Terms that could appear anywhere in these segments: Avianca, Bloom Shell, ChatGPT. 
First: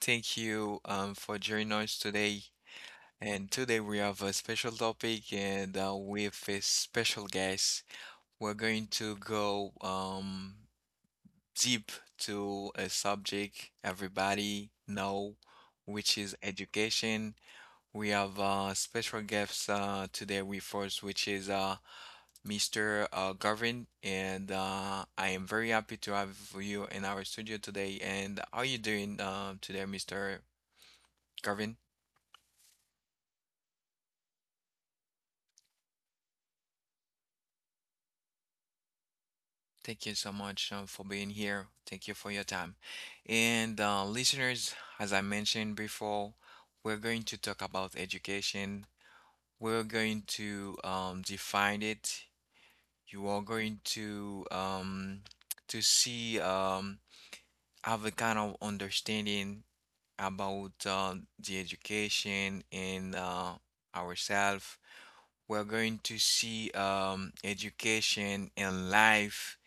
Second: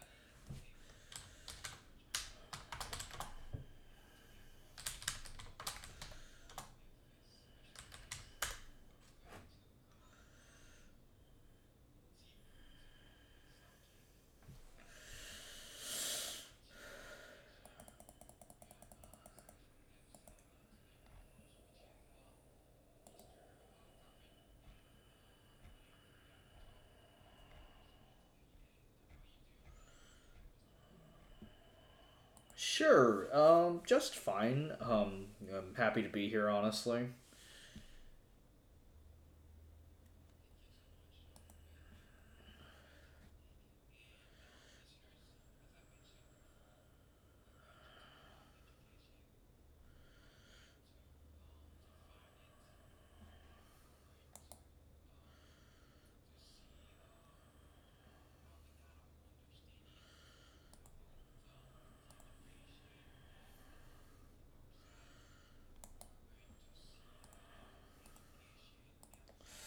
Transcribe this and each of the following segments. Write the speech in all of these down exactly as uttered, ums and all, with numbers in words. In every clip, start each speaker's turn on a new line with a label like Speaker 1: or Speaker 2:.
Speaker 1: Thank you um, for joining us today. And today we have a special topic and uh, with a special guest. We're going to go um, deep to a subject everybody know, which is education. We have uh, special guests uh, today with us, which is uh, mister Uh, Garvin. And uh, I am very happy to have you in our studio today. And how are you doing uh, today, mister Garvin?
Speaker 2: Sure, um, just fine. Um, I'm happy to be here, honestly.
Speaker 1: Thank you so much um, for being here. Thank you for your time. And uh, listeners, as I mentioned before, we're going to talk about education. We're going to um, define it. You are going to um, to see um, have a kind of understanding about uh, the education and uh, ourselves. We're going to see um, education and life,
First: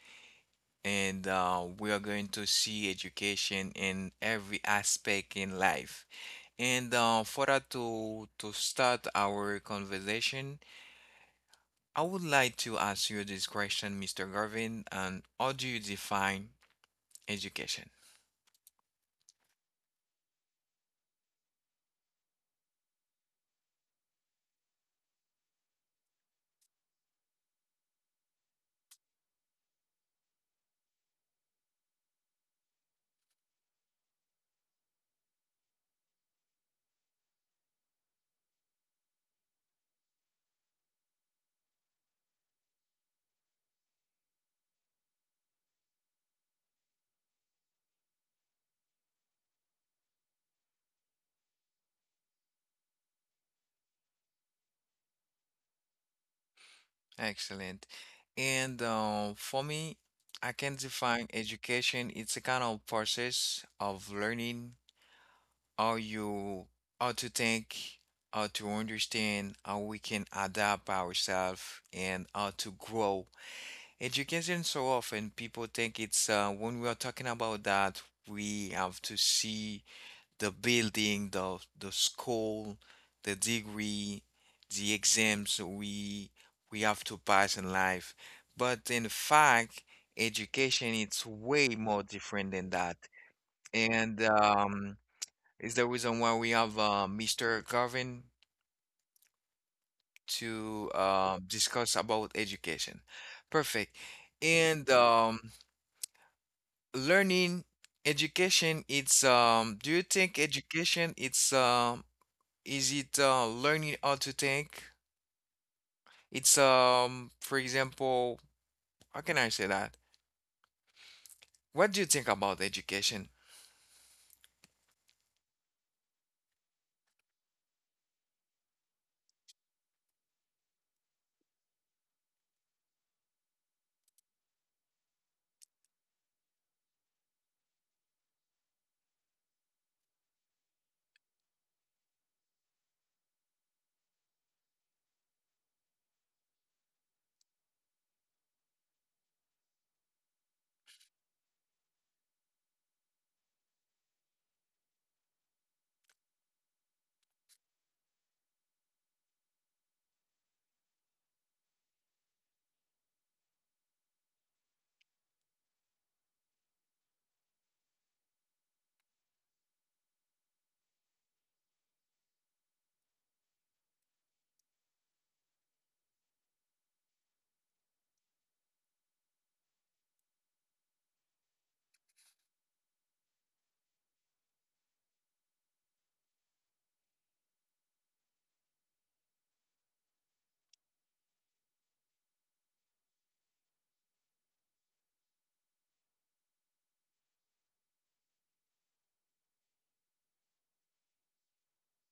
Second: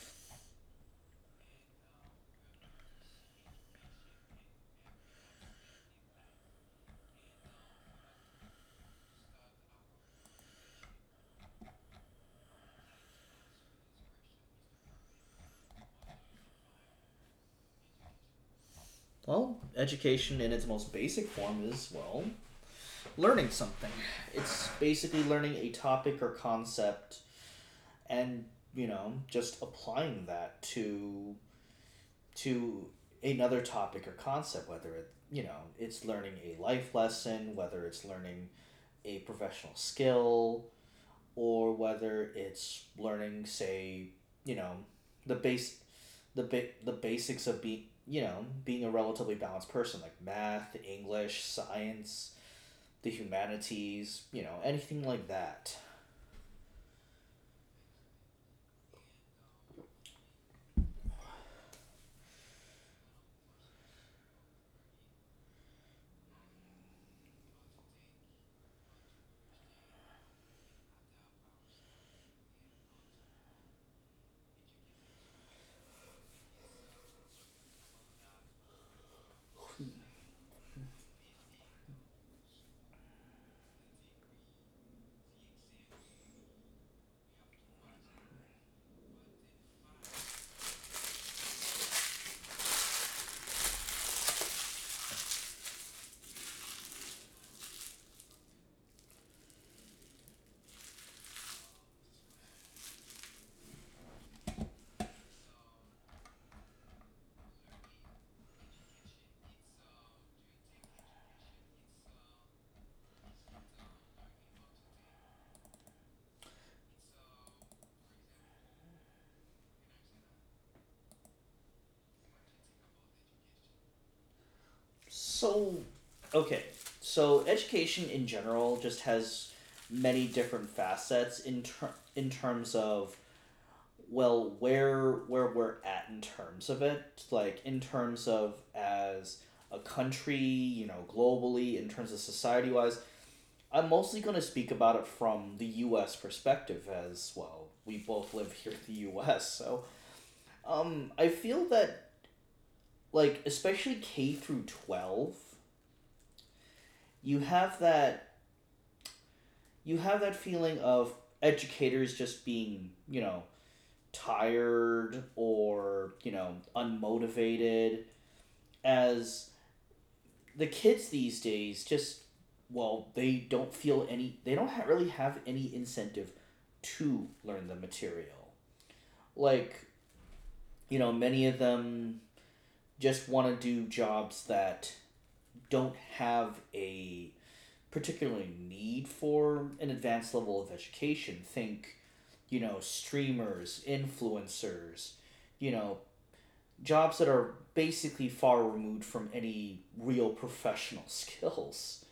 Speaker 1: and uh, we are going to see education in every aspect in life. And uh, for that to to start our conversation, I would like to ask you this question, mister Garvin, and how do you define education?
Speaker 2: Well, education in its most basic form is, well, learning something. It's basically learning a topic or concept and, you know, just applying that to to another topic or concept whether it, you know, it's learning a life lesson, whether it's learning a professional skill, or whether it's learning, say, you know, the base, the ba- the basics of being, you know, being a relatively balanced person, like math, English, science, the humanities, you know, anything like that.
Speaker 1: Excellent. And uh, for me, I can define education. It's a kind of process of learning, how you how to think, how to understand, how we can adapt ourselves, and how to grow. Education, so often people think it's uh, when we are talking about that we have to see the building, the the school, the degree, the exams we we have to pass in life. But in fact, education it's way more different than that. And um, it's the reason why we have uh, mister Garvin to uh, discuss about education. Perfect. And um, learning education, it's um, do you think education it's um, is it uh, learning how to think? It's um, for example, how can I say that? What do you think about education?
Speaker 2: So, okay, so education in general just has many different facets in ter- in terms of well where where we're at in terms of it like in terms of as a country, you know globally, in terms of society wise. I'm mostly going to speak about it from the US perspective. As well, we both live here in the US. So um I feel that, like, especially K through twelve, you have that you have that feeling of educators just being, you know tired or, you know unmotivated, as the kids these days just, well, they don't feel any they don't ha- really have any incentive to learn the material. Like, you know many of them just want to do jobs that don't have a particular need for an advanced level of education. Think, you know streamers, influencers, you know jobs that are basically far removed from any real professional skills.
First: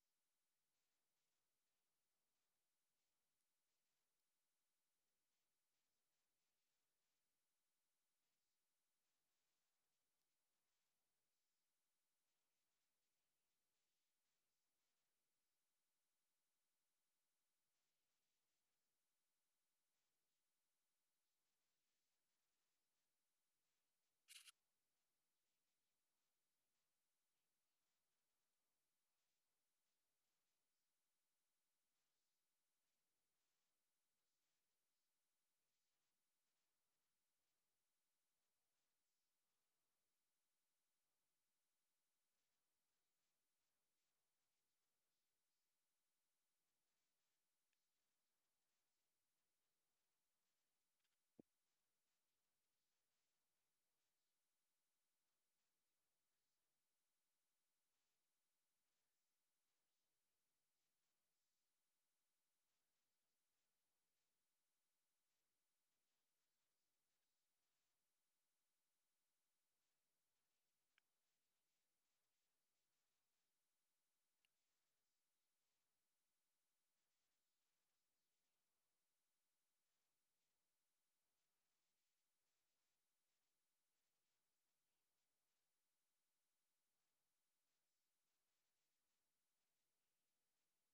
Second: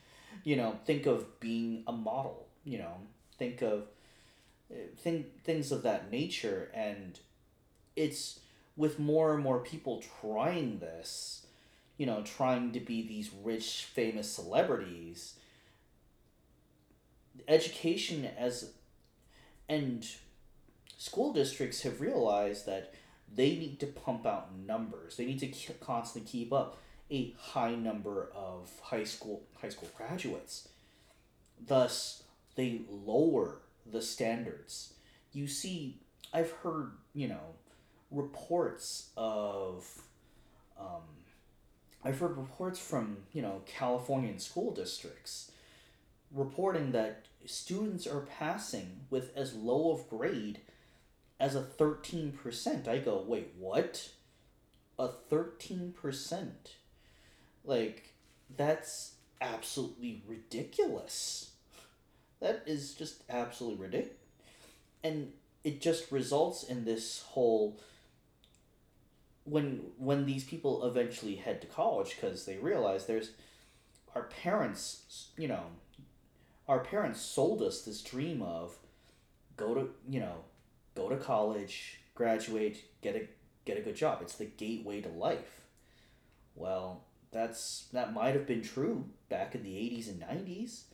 Speaker 2: you know think of being a model, you know think of uh, think things of that nature. And it's, with more and more people trying this, you know trying to be these rich famous celebrities, education as, and school districts, have realized that they need to pump out numbers. They need to constantly keep up a high number of high school high school graduates. Thus, they lower the standards. You see, I've heard, you know, reports of. Um, I've heard reports from, you know, Californian school districts reporting that students are passing with as low of grade as a thirteen percent. I go, wait, what? A thirteen percent? Like, that's absolutely ridiculous. That is just absolutely ridiculous. And it just results in this whole, when when these people eventually head to college, because they realize there's, our parents, you know our parents sold us this dream of, go to, you know go to college, graduate, get a, get a good job, it's the gateway to life. Well, that's that might have been true back in the eighties and nineties,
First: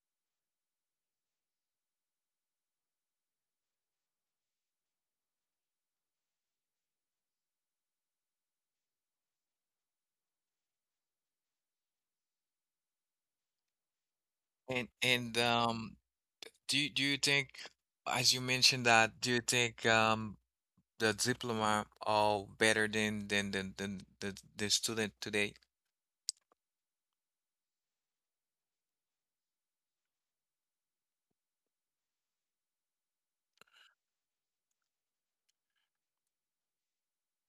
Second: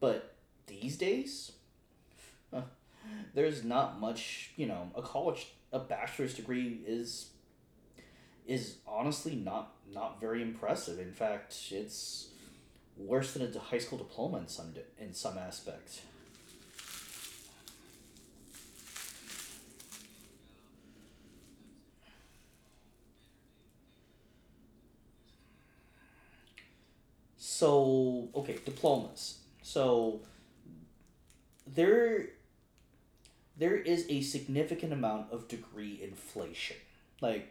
Speaker 2: but these days, huh, there's not much. you know a college, a bachelor's degree is is honestly not, not very impressive. In fact, it's worse than a high school diploma in some
Speaker 1: And
Speaker 2: in
Speaker 1: and
Speaker 2: some
Speaker 1: um,
Speaker 2: aspects.
Speaker 1: do you, do you think, as you mentioned that, do you think um, the diploma all better than than than than the, the student today?
Speaker 2: So okay, diplomas. So there there is a significant amount of degree inflation, like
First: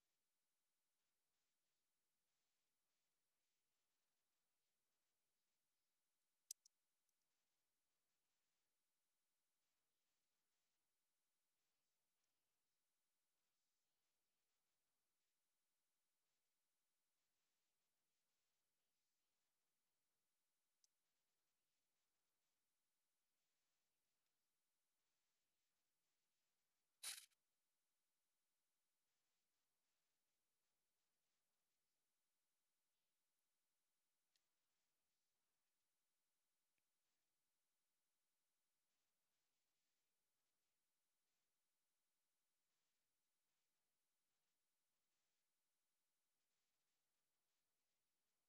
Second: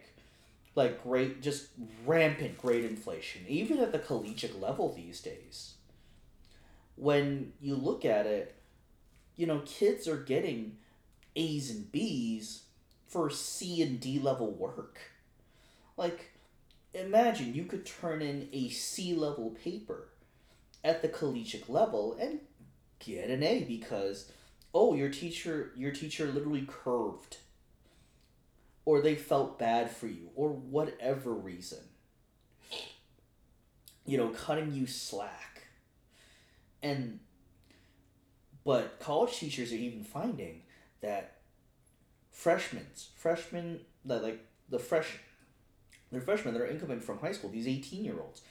Speaker 2: like great just rampant grade inflation, even at the collegiate level these days. When you look at it, you know kids are getting A's and B's for C and D level work. Like, imagine you could turn in a C level paper at the collegiate level and get an A because, oh, your teacher your teacher literally curved or they felt bad for you or whatever reason. You know, cutting you slack. And but college teachers are even finding that freshmen, freshmen that like the fresh they're freshmen that are incoming from high school, these eighteen year olds,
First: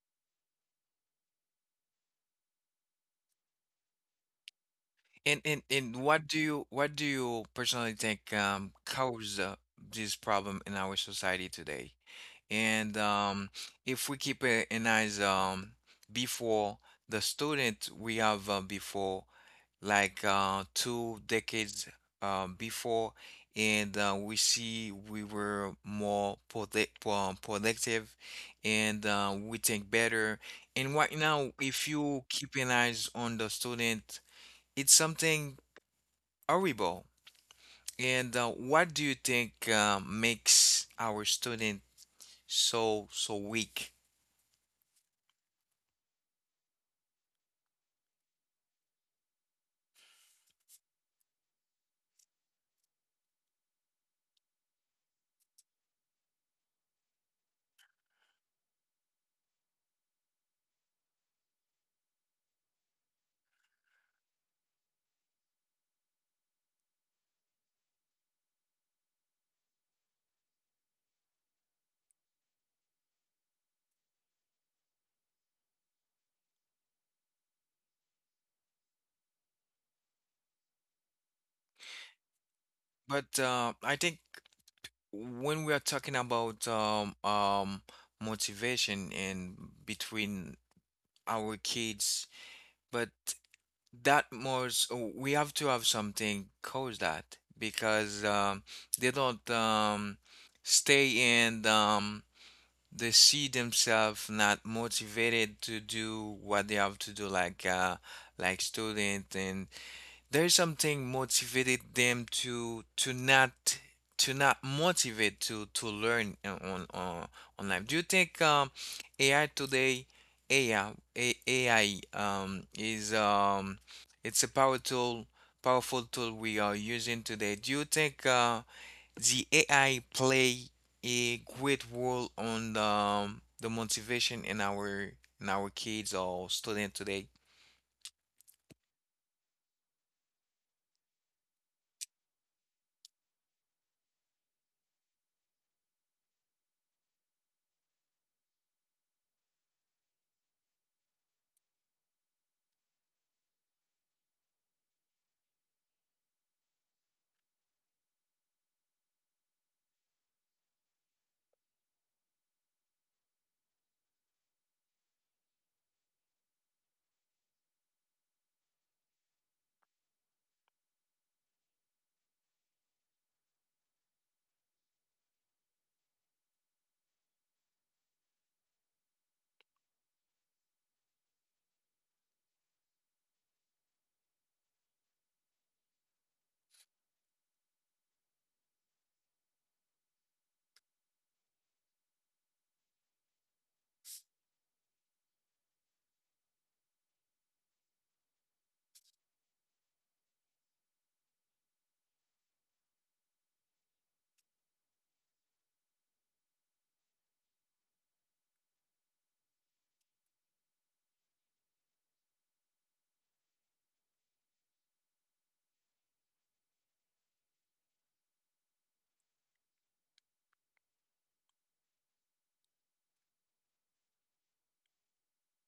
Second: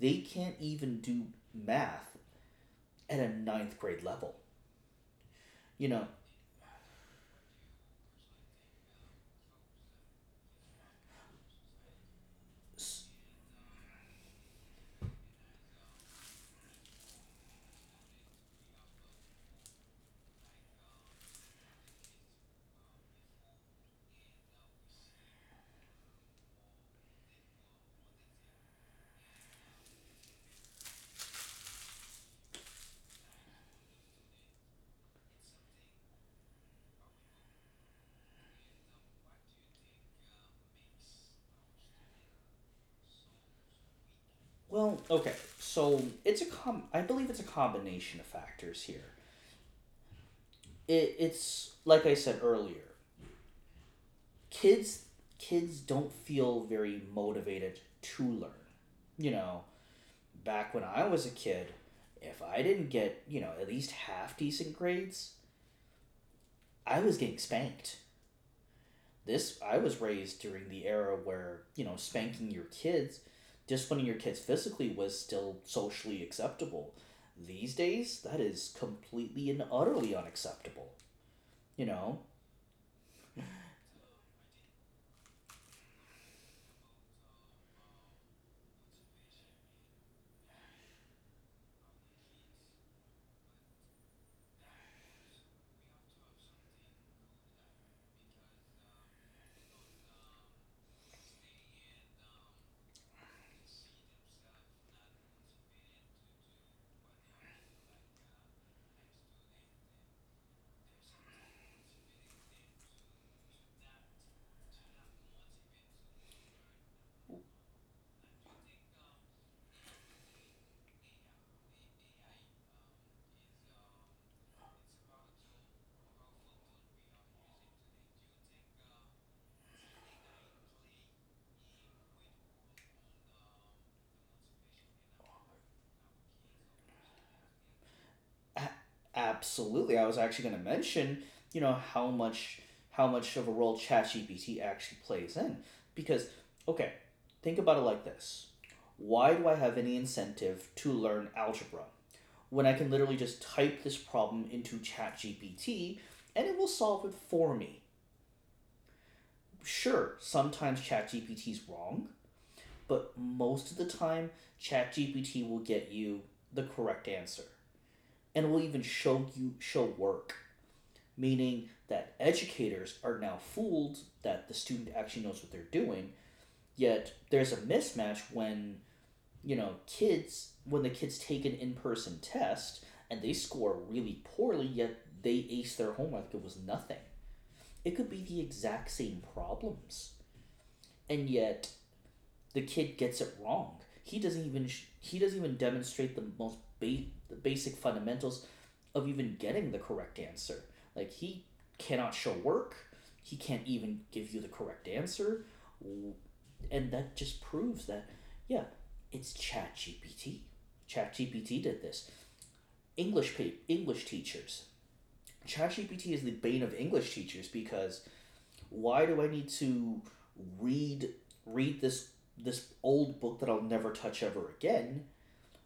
Speaker 2: they can't even do math at a ninth grade level.
Speaker 1: And, and
Speaker 2: You
Speaker 1: and
Speaker 2: know,
Speaker 1: what do you what do you personally think um caused uh, this problem in our society today? And um if we keep a- an eyes um before the student we have uh, before, like uh, two decades um, before, and uh, we see we were more product, um, productive, and uh, we think better. And right now, if you keep an eyes on the student, it's something horrible. And uh, what do you think uh, makes our student so so weak?
Speaker 2: Well, okay. So it's a com. I believe it's a combination of factors here. It, it's like I said earlier. Kids, kids don't feel very motivated to learn. You know, back when I was a kid, if I didn't get, you know at least half decent grades, I was getting spanked. This I was raised during the era where, you know spanking your kids, disciplining your kids physically, was still socially acceptable. These days, that is completely and utterly unacceptable. You know,
Speaker 1: But uh, I think when we are talking about um, um, motivation and between our kids, but that most we have to have something cause that because um, they don't um, stay, and um, they see themselves not motivated to do what they have to do, like uh, like student, and there's something motivated them to to not to not motivate to to learn uh, on on online. Do you think um A I today, A I A I um is um it's a power tool powerful tool we are using today? Do you think uh the A I play a great role on the um, the motivation in our in our kids or student today?
Speaker 2: A- absolutely. I was actually going to mention, you know how much, how much of a role ChatGPT actually plays in, because okay, think about it like this. Why do I have any incentive to learn algebra when I can literally just type this problem into ChatGPT and it will solve it for me? Sure, sometimes ChatGPT is wrong, but most of the time ChatGPT will get you the correct answer and will even show you show work, meaning that educators are now fooled that the student actually knows what they're doing, yet there's a mismatch when, you know, kids, when the kids take an in person test and they score really poorly, yet they ace their homework, it was nothing. It could be the exact same problems. And yet the kid gets it wrong. He doesn't even sh- he doesn't even demonstrate the most ba- the basic fundamentals of even getting the correct answer. Like he cannot show work. He can't even give you the correct answer. And that just proves that, yeah, it's ChatGPT. ChatGPT did this. English pa- English teachers. ChatGPT is the bane of English teachers because why do I need to read read this this old book that I'll never touch ever again,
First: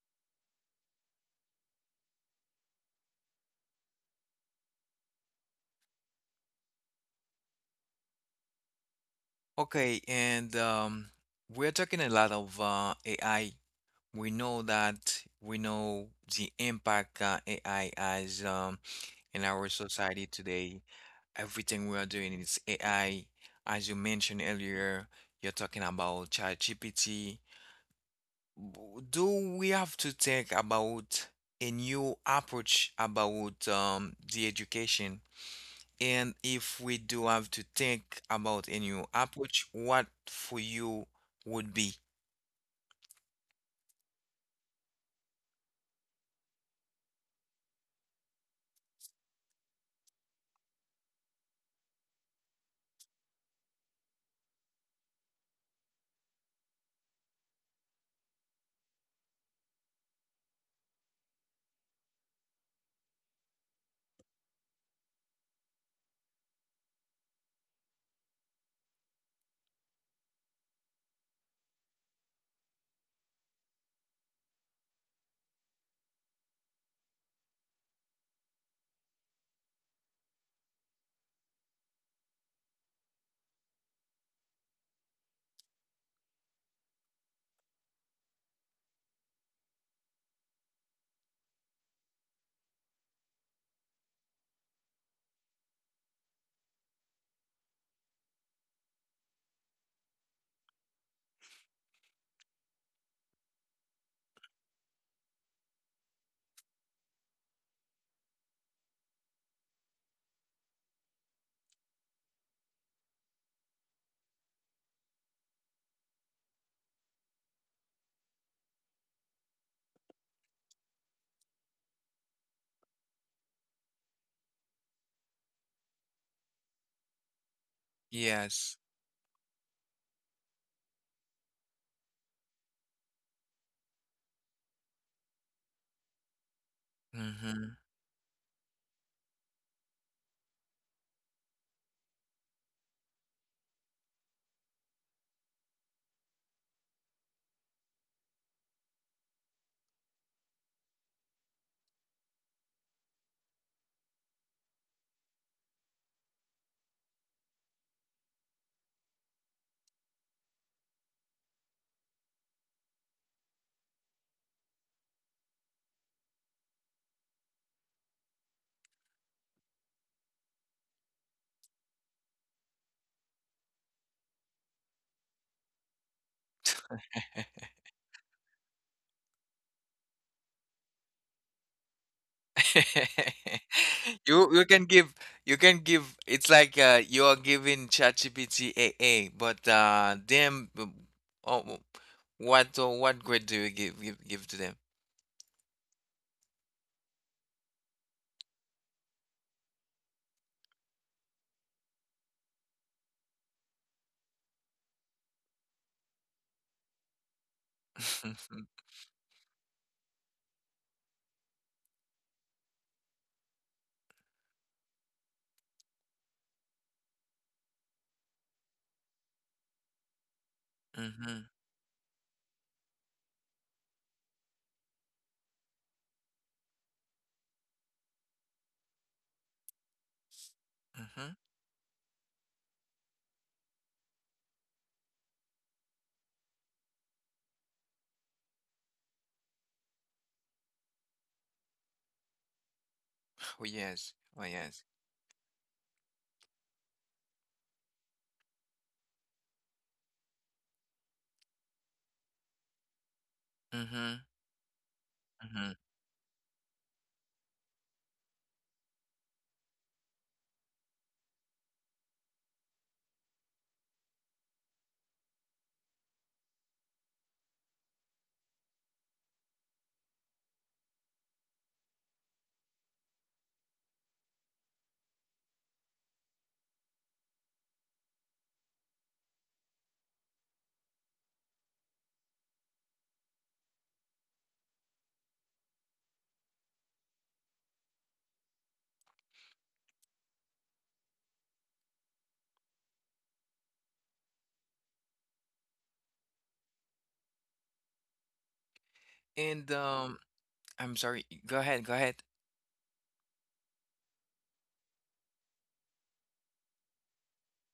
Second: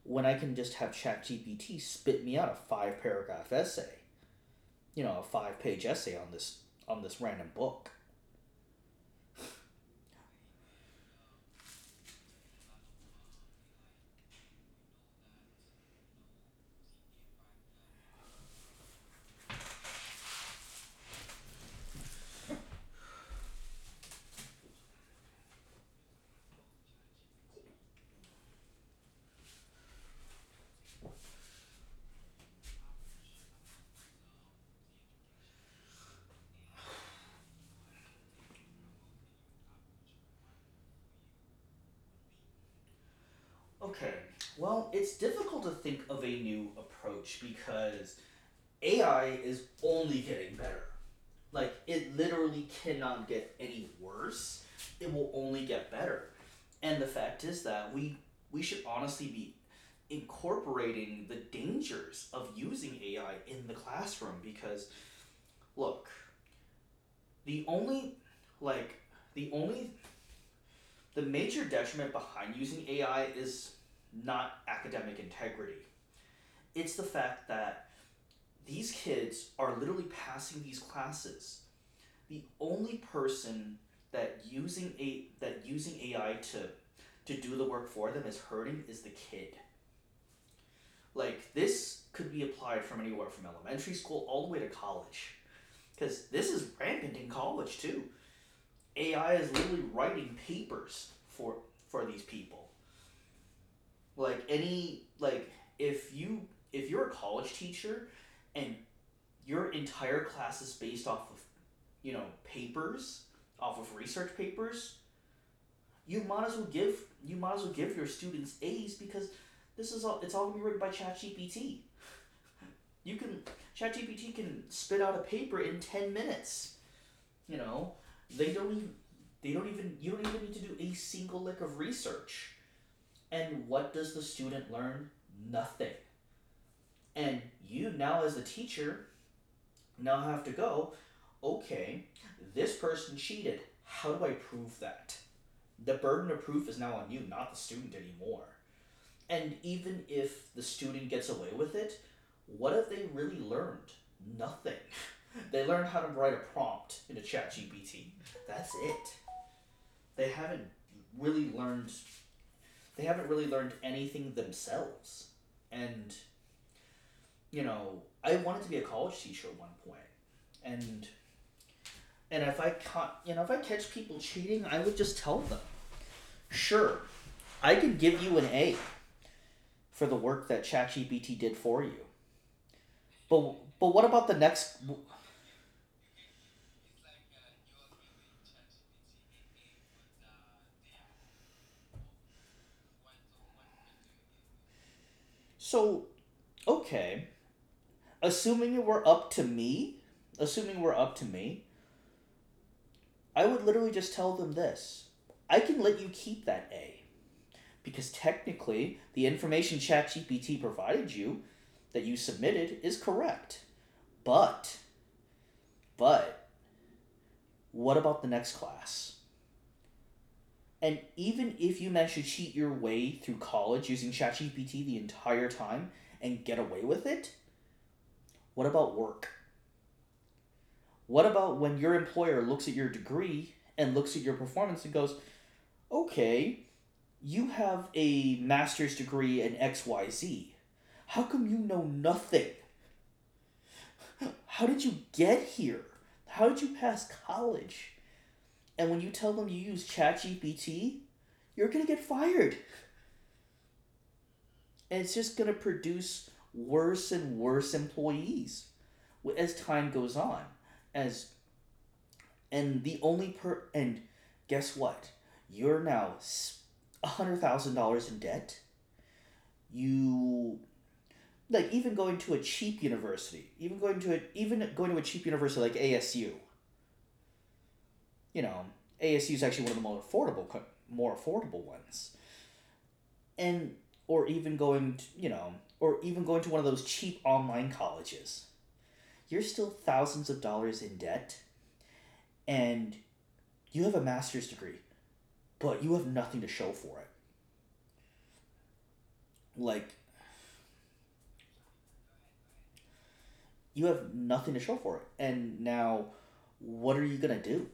Speaker 2: when I can just have ChatGPT spit me out a five paragraph essay, you know, a five page essay on this on this random book?
Speaker 1: Okay, and um, we're talking a lot of uh, A I. We know that we know the impact uh, A I has um, in our society today. Everything we are doing is A I. As you mentioned earlier, you're talking about ChatGPT. W- Do we have to think about a new approach about um, the education? And if we do have to think about a new approach, what for you would be?
Speaker 2: Okay. Well, it's difficult to think of a new approach because A I is only getting better. Like, it literally cannot get any worse. It will only get better. And the fact is that we we should honestly be incorporating the dangers of using A I in the classroom because, look, the only like the only the major detriment behind using A I is not academic integrity. It's the fact that these kids are literally passing these classes. The only person that using a that using A I to to do the work for them is hurting is the kid. Like, this could be applied from anywhere, from elementary school all the way to college, because this is rampant in college too. A I is literally writing papers for for these people. Like, any, like, if you if you're a college teacher and your entire class is based off of, you know, papers, off of research papers, You might as well give you might as well give your students A's because this is all, it's all gonna be written by ChatGPT. You can ChatGPT can spit out a paper in ten minutes. You know they don't
Speaker 1: Yes.
Speaker 2: even, they don't even you don't even need to do a single lick of research. And what does the student learn? Nothing. And
Speaker 1: Hmm.
Speaker 2: you now, as the teacher, now have to go, okay, this person cheated. How do I prove that? The burden of proof is now on you, not the student anymore. And even if the student gets away with it, what have they really learned? Nothing. they learned how to write a prompt in a chat G P T. That's it. They haven't really learned they haven't really learned anything themselves. And, you know, I wanted to be a college teacher at one point. And and if I caught, you know, if I catch people cheating, I would just tell them. Sure, I could give you an A for the work that ChatGPT did for you. But but what about the
Speaker 1: You you
Speaker 2: next?
Speaker 1: can give, you can give it's like uh you are giving ChatGPT a a. but uh them uh, oh, what uh, what grade do you give, give give to them?
Speaker 2: So okay, assuming it were up to me, assuming it were up to me, I would literally just tell them this: I can let you keep that A because technically the information ChatGPT provided you that you submitted is correct. But but what about the next class? And
Speaker 1: Mhm,
Speaker 2: even if you manage to cheat your way through college using ChatGPT the entire time and get away with it, what about work? What
Speaker 1: mhm.
Speaker 2: about when your employer looks at your degree and looks at your performance and goes, okay, you have a master's degree in X Y Z. How come you know nothing?
Speaker 1: Oh, yes. Oh,
Speaker 2: How
Speaker 1: yes.
Speaker 2: did you get here? How did you pass college? And when you tell them you use ChatGPT, you're going to get fired.
Speaker 1: Mhm,
Speaker 2: And it's just going to
Speaker 1: mhm.
Speaker 2: produce worse and worse employees as time goes on. As and the only per and guess what? You're now a hundred thousand dollars in debt. You, like, even going to a cheap university, even going to a even going to a cheap university like A S U. You know, A S U is actually one of the more affordable, more affordable ones, and, or even going to, you know or even going to one of those cheap online colleges. You're still thousands of dollars in debt, and you have a master's degree, but you have nothing to show for it.
Speaker 1: And
Speaker 2: Like,
Speaker 1: um, I'm sorry. Go ahead. Go ahead.
Speaker 2: you have nothing to show for it. And now, what are you going to do?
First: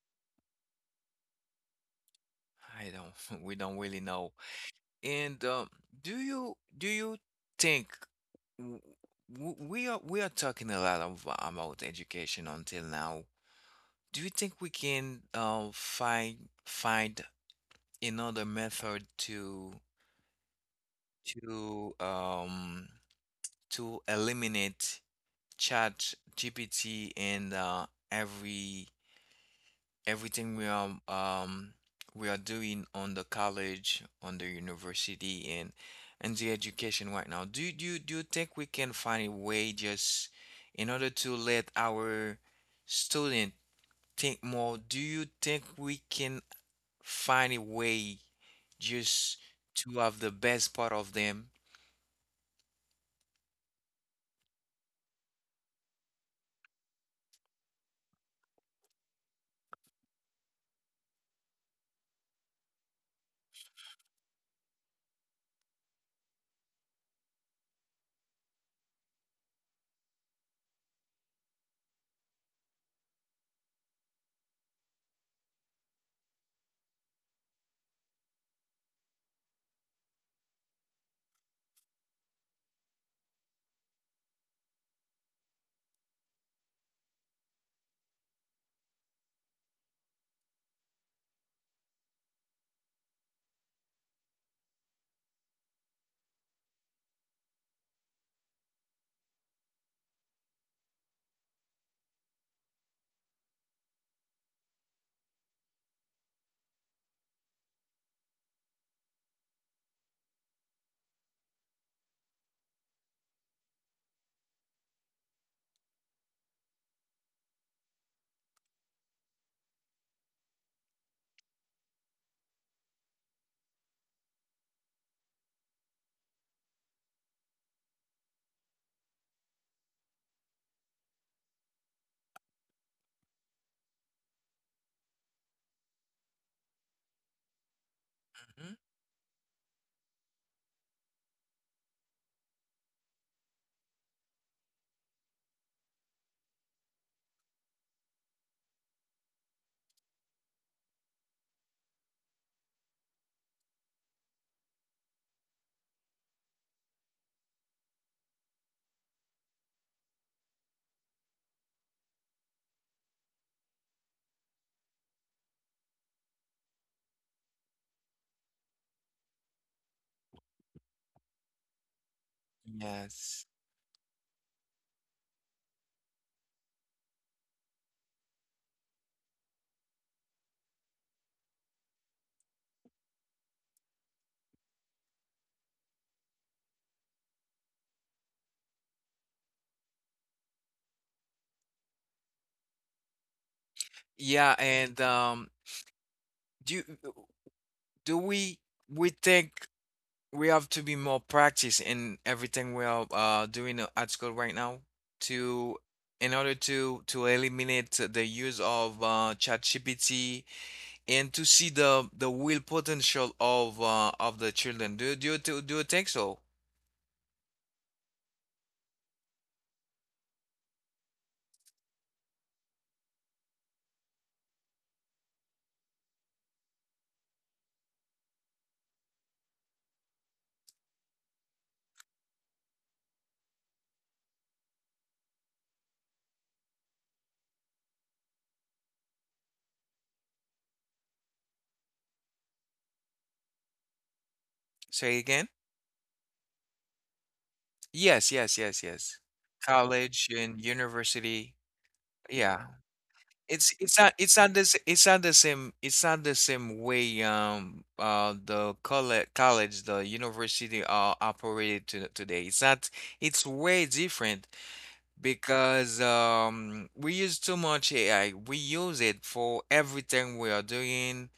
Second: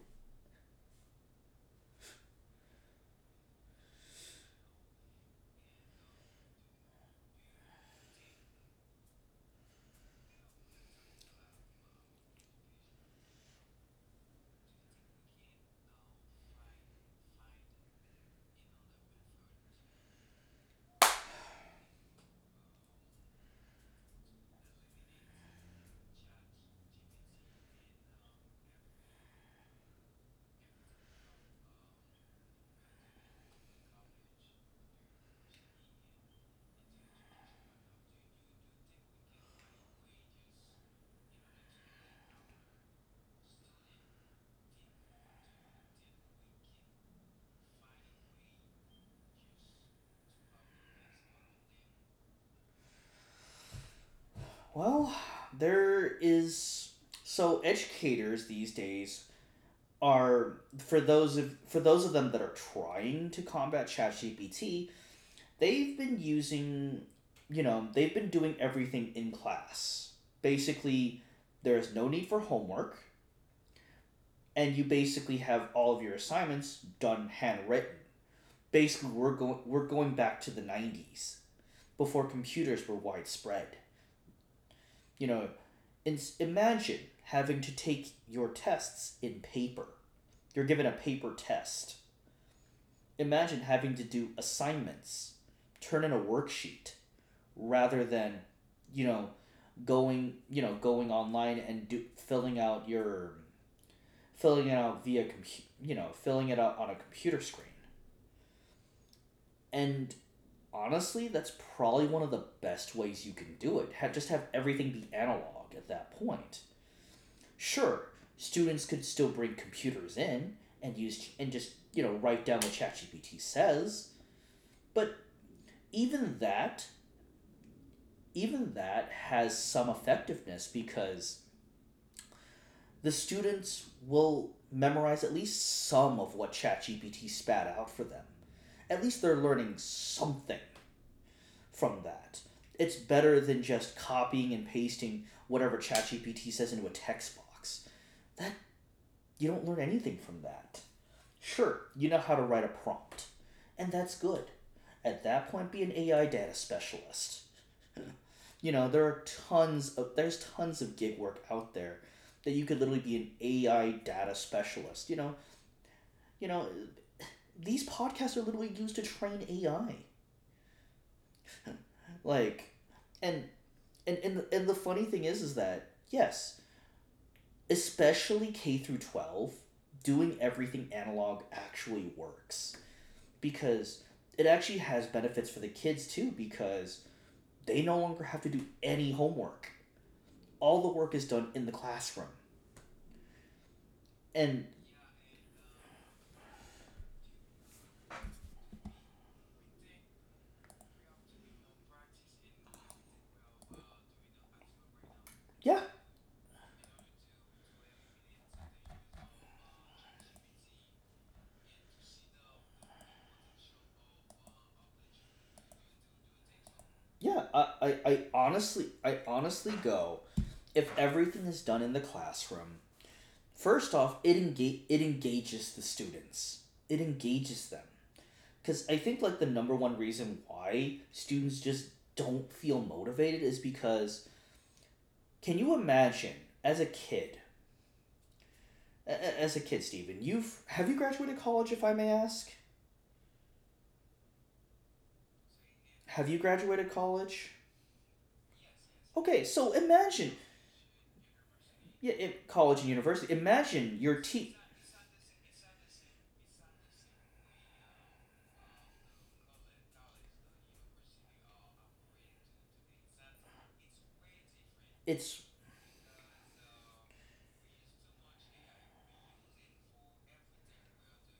Speaker 1: I don't. We don't really know. And um, do you do you think, w- w- we are we are talking a lot of, uh, about education until now. Do you think we can uh, find find another method to to um to eliminate Chat G P T and uh, every everything we are um we are doing on the college, on the university, and and the education right now. Do you do you, do you think we can find a way just in order to let our student think more? Do you think we can find a way just to have the best part of them?
Speaker 2: Well, there is so educators these days are, for those of for those of them that are trying to combat ChatGPT, they've been using, you know, they've been doing everything in class. Basically, there is no need for homework, and you basically have all of your assignments done handwritten. Basically, we're going we're going back to the nineties before computers were widespread. You know, in- imagine having to take your tests in paper. You're given a paper test. Imagine having to do assignments, turn in a worksheet, rather than, you know, going, you know, going online and do filling out your filling it out via compu- you know, filling it out on a computer screen. And honestly, that's probably one of the best ways you can do it. Have just have everything be analog at that point. Sure, students could still bring computers in and use and just, you know, write down what ChatGPT says, but even that even that has some effectiveness because the students will memorize at least some of what ChatGPT spat out for them.
Speaker 1: Mhm.
Speaker 2: At least they're learning something from that. It's better than just copying and pasting whatever ChatGPT says into a text box. That You don't learn anything from that. Sure, you know how to write a prompt, and that's good. At that point, be an A I data specialist. You know, there are tons of there's tons of gig work out there that you could literally be an A I data specialist. You know, you know, these podcasts are literally used to train A I. Like, and
Speaker 1: Yes.
Speaker 2: and and the, and the funny thing is, is that yes, especially K through twelve, doing everything analog actually works because it actually has benefits for the kids too because they no longer have to do any homework. All the work is done in the classroom.
Speaker 1: Yeah,
Speaker 2: And
Speaker 1: and um, do do we we think we have to be more practice in everything we are uh, doing uh, at school right now, to
Speaker 2: yeah,
Speaker 1: in order to to eliminate the use of uh, ChatGPT and to see the the real potential of uh, of the children. Do do you th- do you think so?
Speaker 2: yeah, I, I, I honestly I honestly go, if everything is done in the classroom, first off, it engage it engages the students. It engages them. Cause I think, like, the number one reason why students just don't feel motivated is because, can you imagine, as a kid as a kid, Stephen, you've have you graduated college, if I may ask?
Speaker 1: Say again?
Speaker 2: Have you graduated college?
Speaker 1: Yes, yes, yes, yes.
Speaker 2: Okay, so
Speaker 1: College
Speaker 2: imagine,
Speaker 1: and university.
Speaker 2: yeah, it,
Speaker 1: Yeah.
Speaker 2: college and university.
Speaker 1: It's
Speaker 2: Imagine
Speaker 1: it's not,
Speaker 2: your
Speaker 1: it's
Speaker 2: te-
Speaker 1: not this it's not the same it's not the same way um uh the college college the university are operated to today. It's not, it's way different
Speaker 2: It's
Speaker 1: because um we use too much A I. We use it for everything we are doing.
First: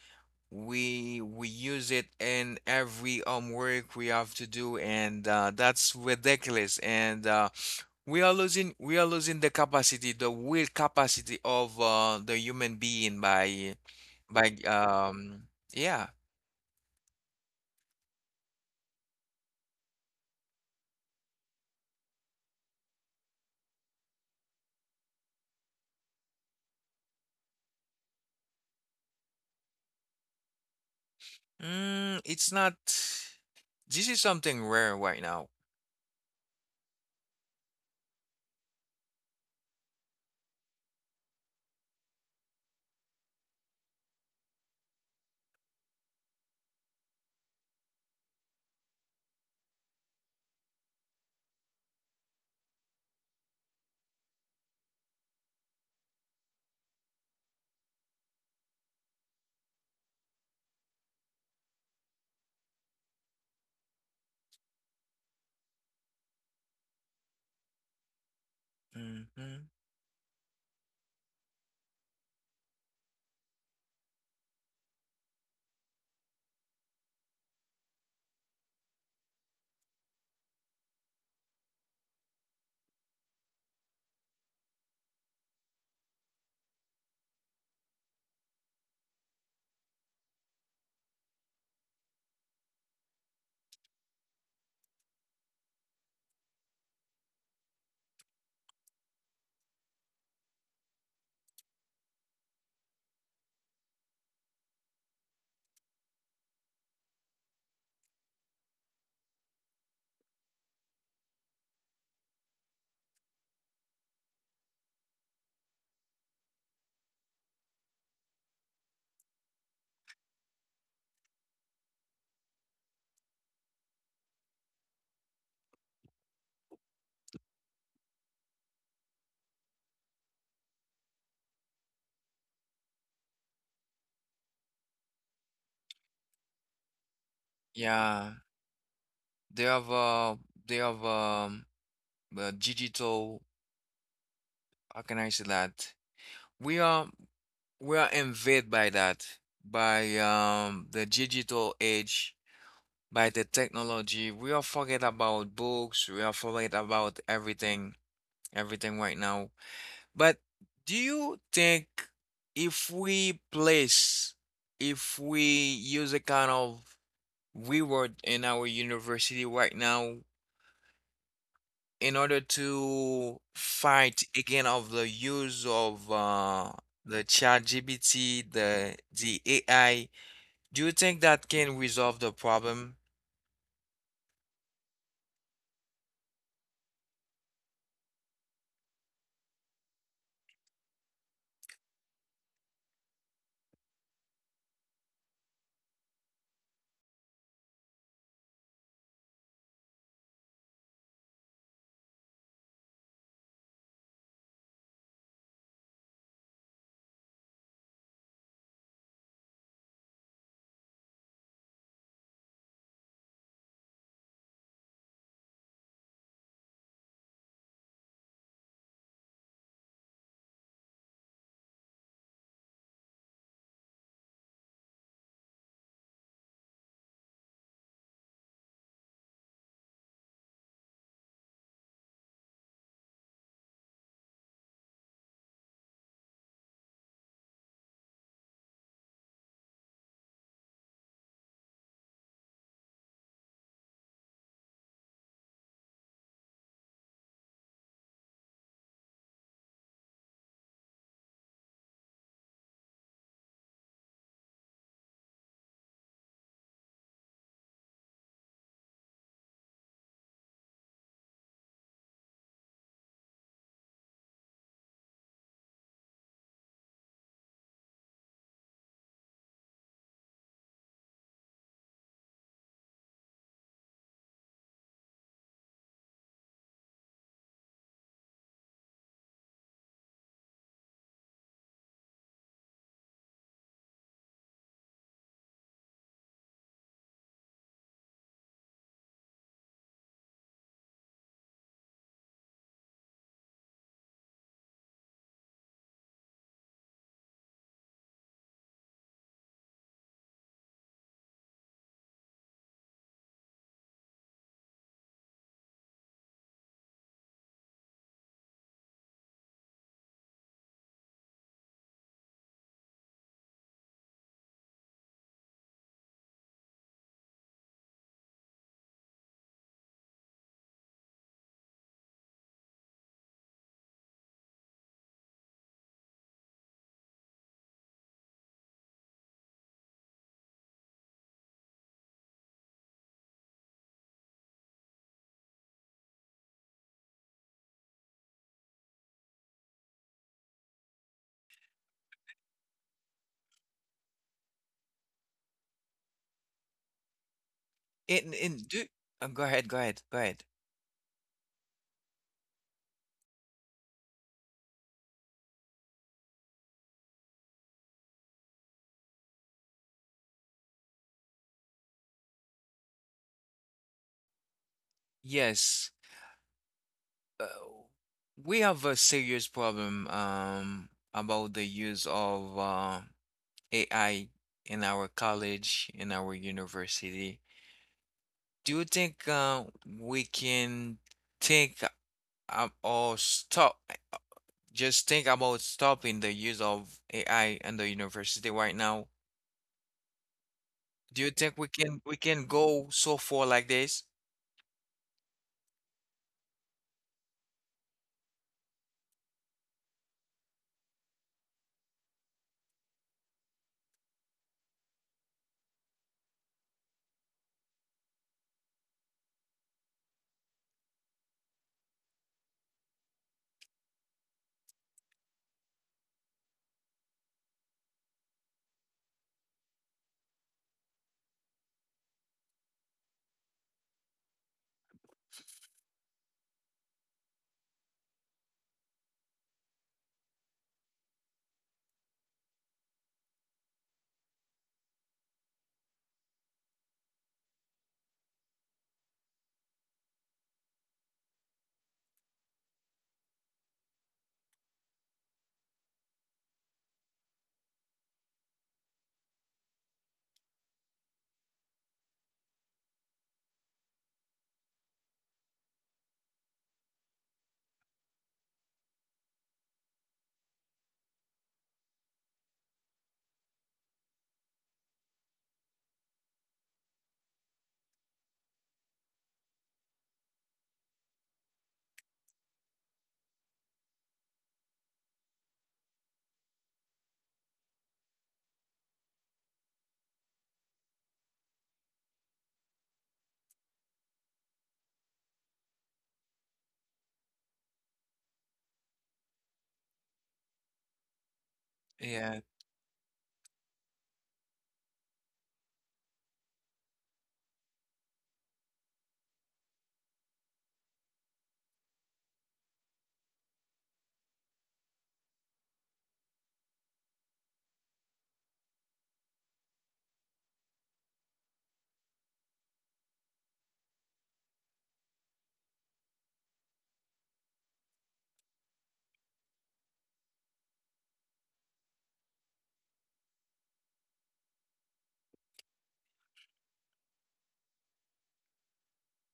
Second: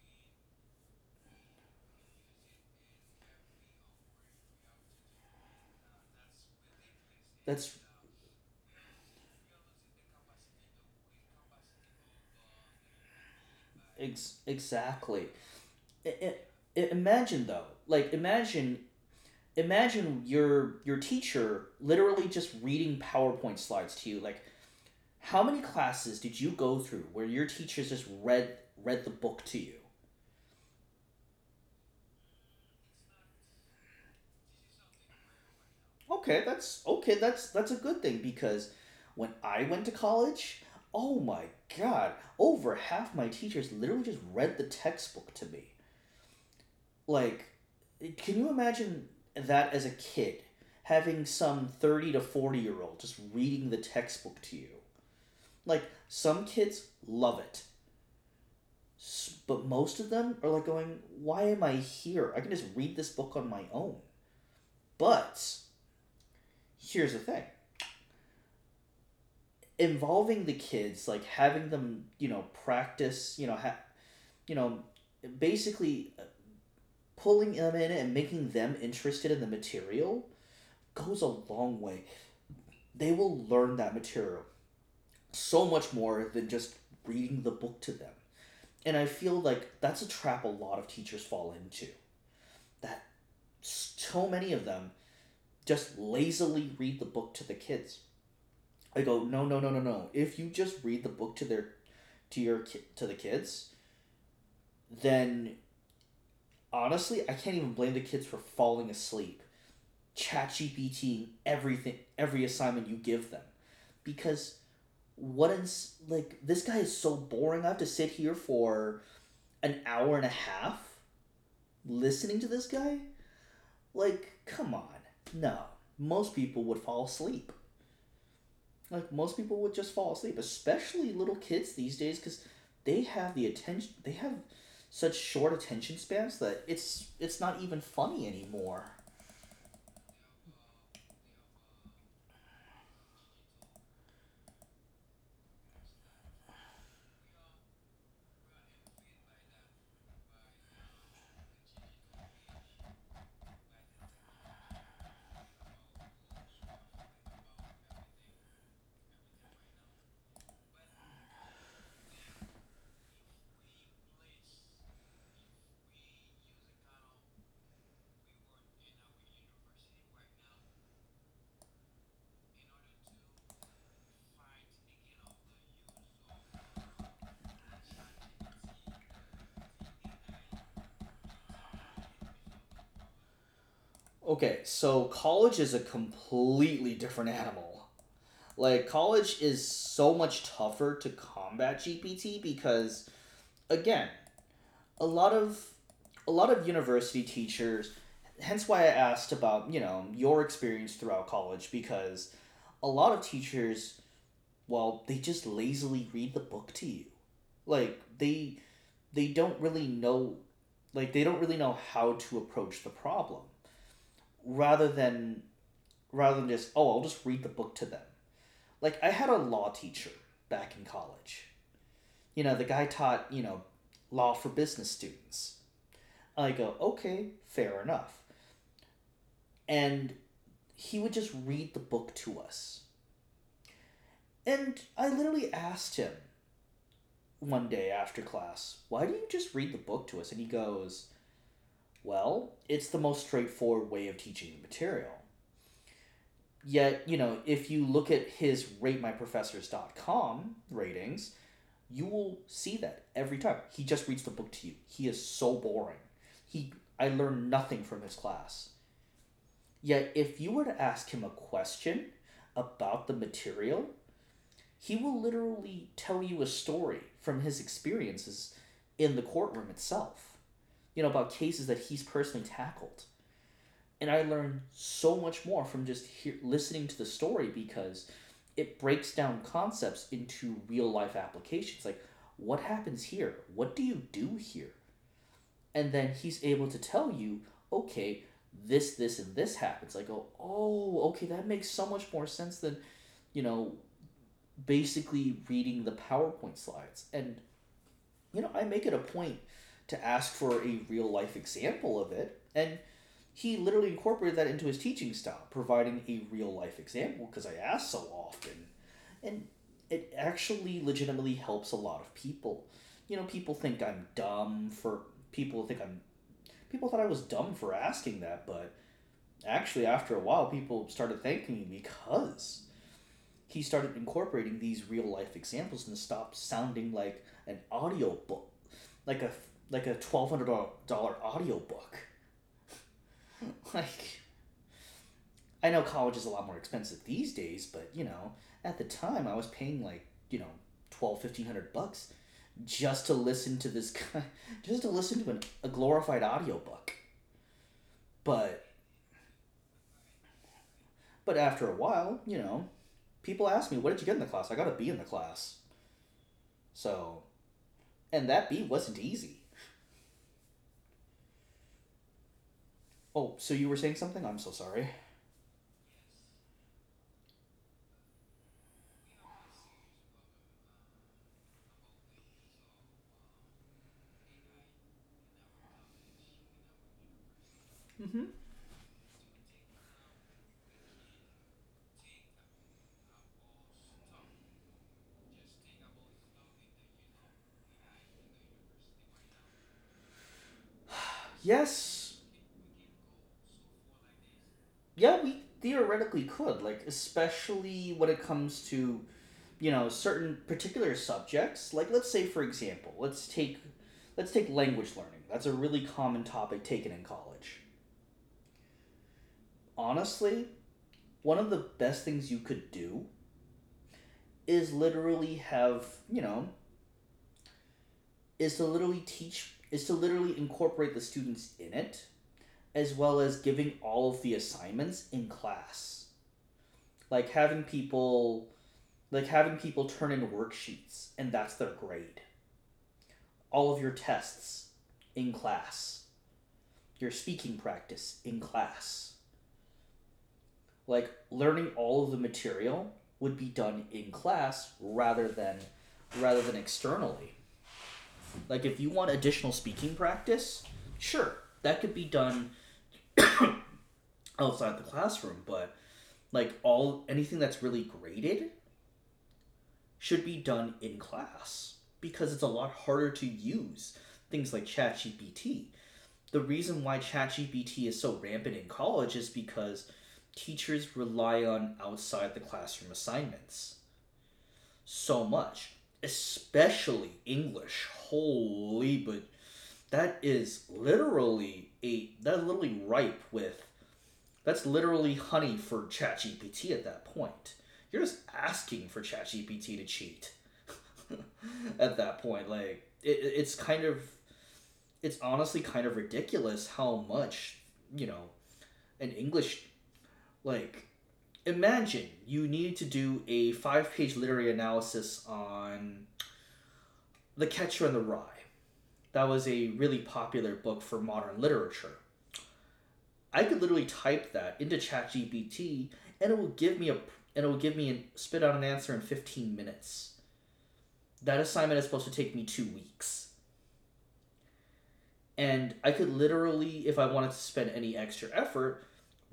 Speaker 1: We we use it in every homework we have to do, and uh, that's ridiculous, and uh,
Speaker 2: that's
Speaker 1: we are losing we are losing the capacity, the will capacity of uh, the human being by
Speaker 2: ex-
Speaker 1: by
Speaker 2: exactly.
Speaker 1: um yeah.
Speaker 2: I I Imagine, though, like imagine, imagine your your teacher literally just reading PowerPoint slides to you. Like, how many classes did you go through where your teacher just read read the book to you?
Speaker 1: Mm, it's not this is something rare right now.
Speaker 2: Okay, that's okay. That's that's a good thing because when I went to college, oh my god, over half my teachers literally just read the textbook to me. Like, can you imagine that as a kid, having some thirty to forty year old just reading the textbook to you? Like, some kids love it, s- but most of them are like going, "Why am I here? I can just read this book on my own." But here's the thing.
Speaker 1: Hmm.
Speaker 2: Involving the kids, like having them, you know, practice, you know, ha- you know, basically pulling them in and making them interested in the material goes a long way. They will learn that material so much more than just reading the book to them. And I feel like that's a trap a lot of teachers fall into. That So many of them just lazily read the book to the kids. I go, "No, no, no, no, no. If you just read the book to their to your to the kids, then honestly, I can't even blame the kids for falling asleep. ChatGPT everything, every assignment you give them, because, what is, like, this guy is so boring. I have to sit here for an hour and a half listening to this guy. Like, come on, no. Most people would fall asleep. Like, most people would just fall asleep, especially little kids these days, because they have the attention. They have such short attention spans that it's it's not even funny
Speaker 1: Yeah,
Speaker 2: anymore.
Speaker 1: they have uh they have um uh, digital, how can I say that? We are we are invaded by that, by um the digital age, by the technology. We are forget about books, we are forget about everything everything right now. But do you think if we place, if we use a kind of reward in our university right now in order to fight again of the use of uh, the chat G P T, the the A I, do you think that can resolve the problem?
Speaker 2: Okay, so college is a completely different animal. Like, college is so much tougher to combat G P T because, again, a lot of a lot of university teachers, hence why I asked about, you know, your experience throughout college, because a lot of teachers, well, they just lazily read the book to you. Like, they they don't really know, like, they don't really know how to approach the problem, rather than rather than just, oh, I'll just read the book to them. Like, I had a law teacher back in college. You know, the guy taught, you know, law for business students. I go, okay, fair enough. And he would just read the book to us, and I literally asked him one day after class, why do you just read the book to us? And he goes, well, it's the most straightforward way of teaching the material. Yet, you know, if you look at his rate my rate my professors dot com ratings, you will see that every time. He just reads the book to you. He is so boring. He I learned nothing from his class. Yet if you were to ask him a question about the material, he will literally tell you a story from his experiences in the courtroom itself. You know, about cases that he's personally tackled. And I learned so much more from just hear, listening to the story because it breaks down concepts into real life applications, like, what happens here, what do you do here, and then he's able to tell you, okay, this this and this happens. I go, oh, okay, that makes so much more sense than, you know, basically reading the PowerPoint slides. And, you know, I make it a point to ask for a real life example of it, and he literally incorporated that into his teaching style, providing a real life example because I asked so often. And it actually legitimately helps a lot of people. You know, people think I'm dumb for people think I'm people thought I was dumb for asking that, but actually after a while people started thanking me because he started incorporating these real life examples and stopped sounding like an audiobook, like a like a twelve hundred dollar audiobook. Like, I know college is a lot more expensive these days, but you know, at the time I was paying, like, you know, twelve fifteen hundred bucks just to listen to this guy, just to listen to an, a glorified audiobook.
Speaker 1: In in
Speaker 2: But
Speaker 1: do uh, go ahead, go ahead, go ahead.
Speaker 2: but after a while, you know, people ask me, "What did you get in the class?" I got a B in the class. So, and that B wasn't easy. Oh, so you were saying something? I'm so sorry.
Speaker 1: Yes. uh, we have a serious problem um, about the use of uh, A I in our college, in our university.
Speaker 2: Mm-hmm.
Speaker 1: Do you think uh, we can think uh, or stop, just think about stopping the use of A I in the university right now? Do you think we can
Speaker 2: Yes.
Speaker 1: we can go so far like this?
Speaker 2: Yeah, we theoretically could, like, especially when it comes to, you know, certain particular subjects. Like, let's say for example, let's take let's take language learning. That's a really common topic taken in college. Honestly, one of the best things you could do is literally have you know is to literally teach is to literally incorporate the students in it, as well as giving all of the assignments in class. Like having people like having people turn in worksheets and that's their grade. All of your tests in class, your speaking practice in class. Like learning all of the material would be done in class rather than, rather than externally. Like if you want additional speaking practice, sure, that could be done outside the classroom, but, like, all, anything that's really graded should be done in class because it's a lot harder to use things like ChatGPT. The reason why ChatGPT is so rampant in college is because teachers rely on outside the classroom assignments so much, especially English. Holy, but, that is literally a, that's literally ripe with that's literally honey for ChatGPT at that point. You're just asking for ChatGPT to cheat at that
Speaker 1: Yeah.
Speaker 2: point. Like it, it's kind of, it's honestly kind of ridiculous how much, you know, an English, like, imagine you need to do a five-page literary analysis on The Catcher in the Rye. That was a really popular book for modern literature. I could literally type that into ChatGPT and it will give me a and it will give me and spit out an answer in fifteen minutes. That assignment is supposed to take me two weeks. And I could literally, if I wanted to spend any extra effort,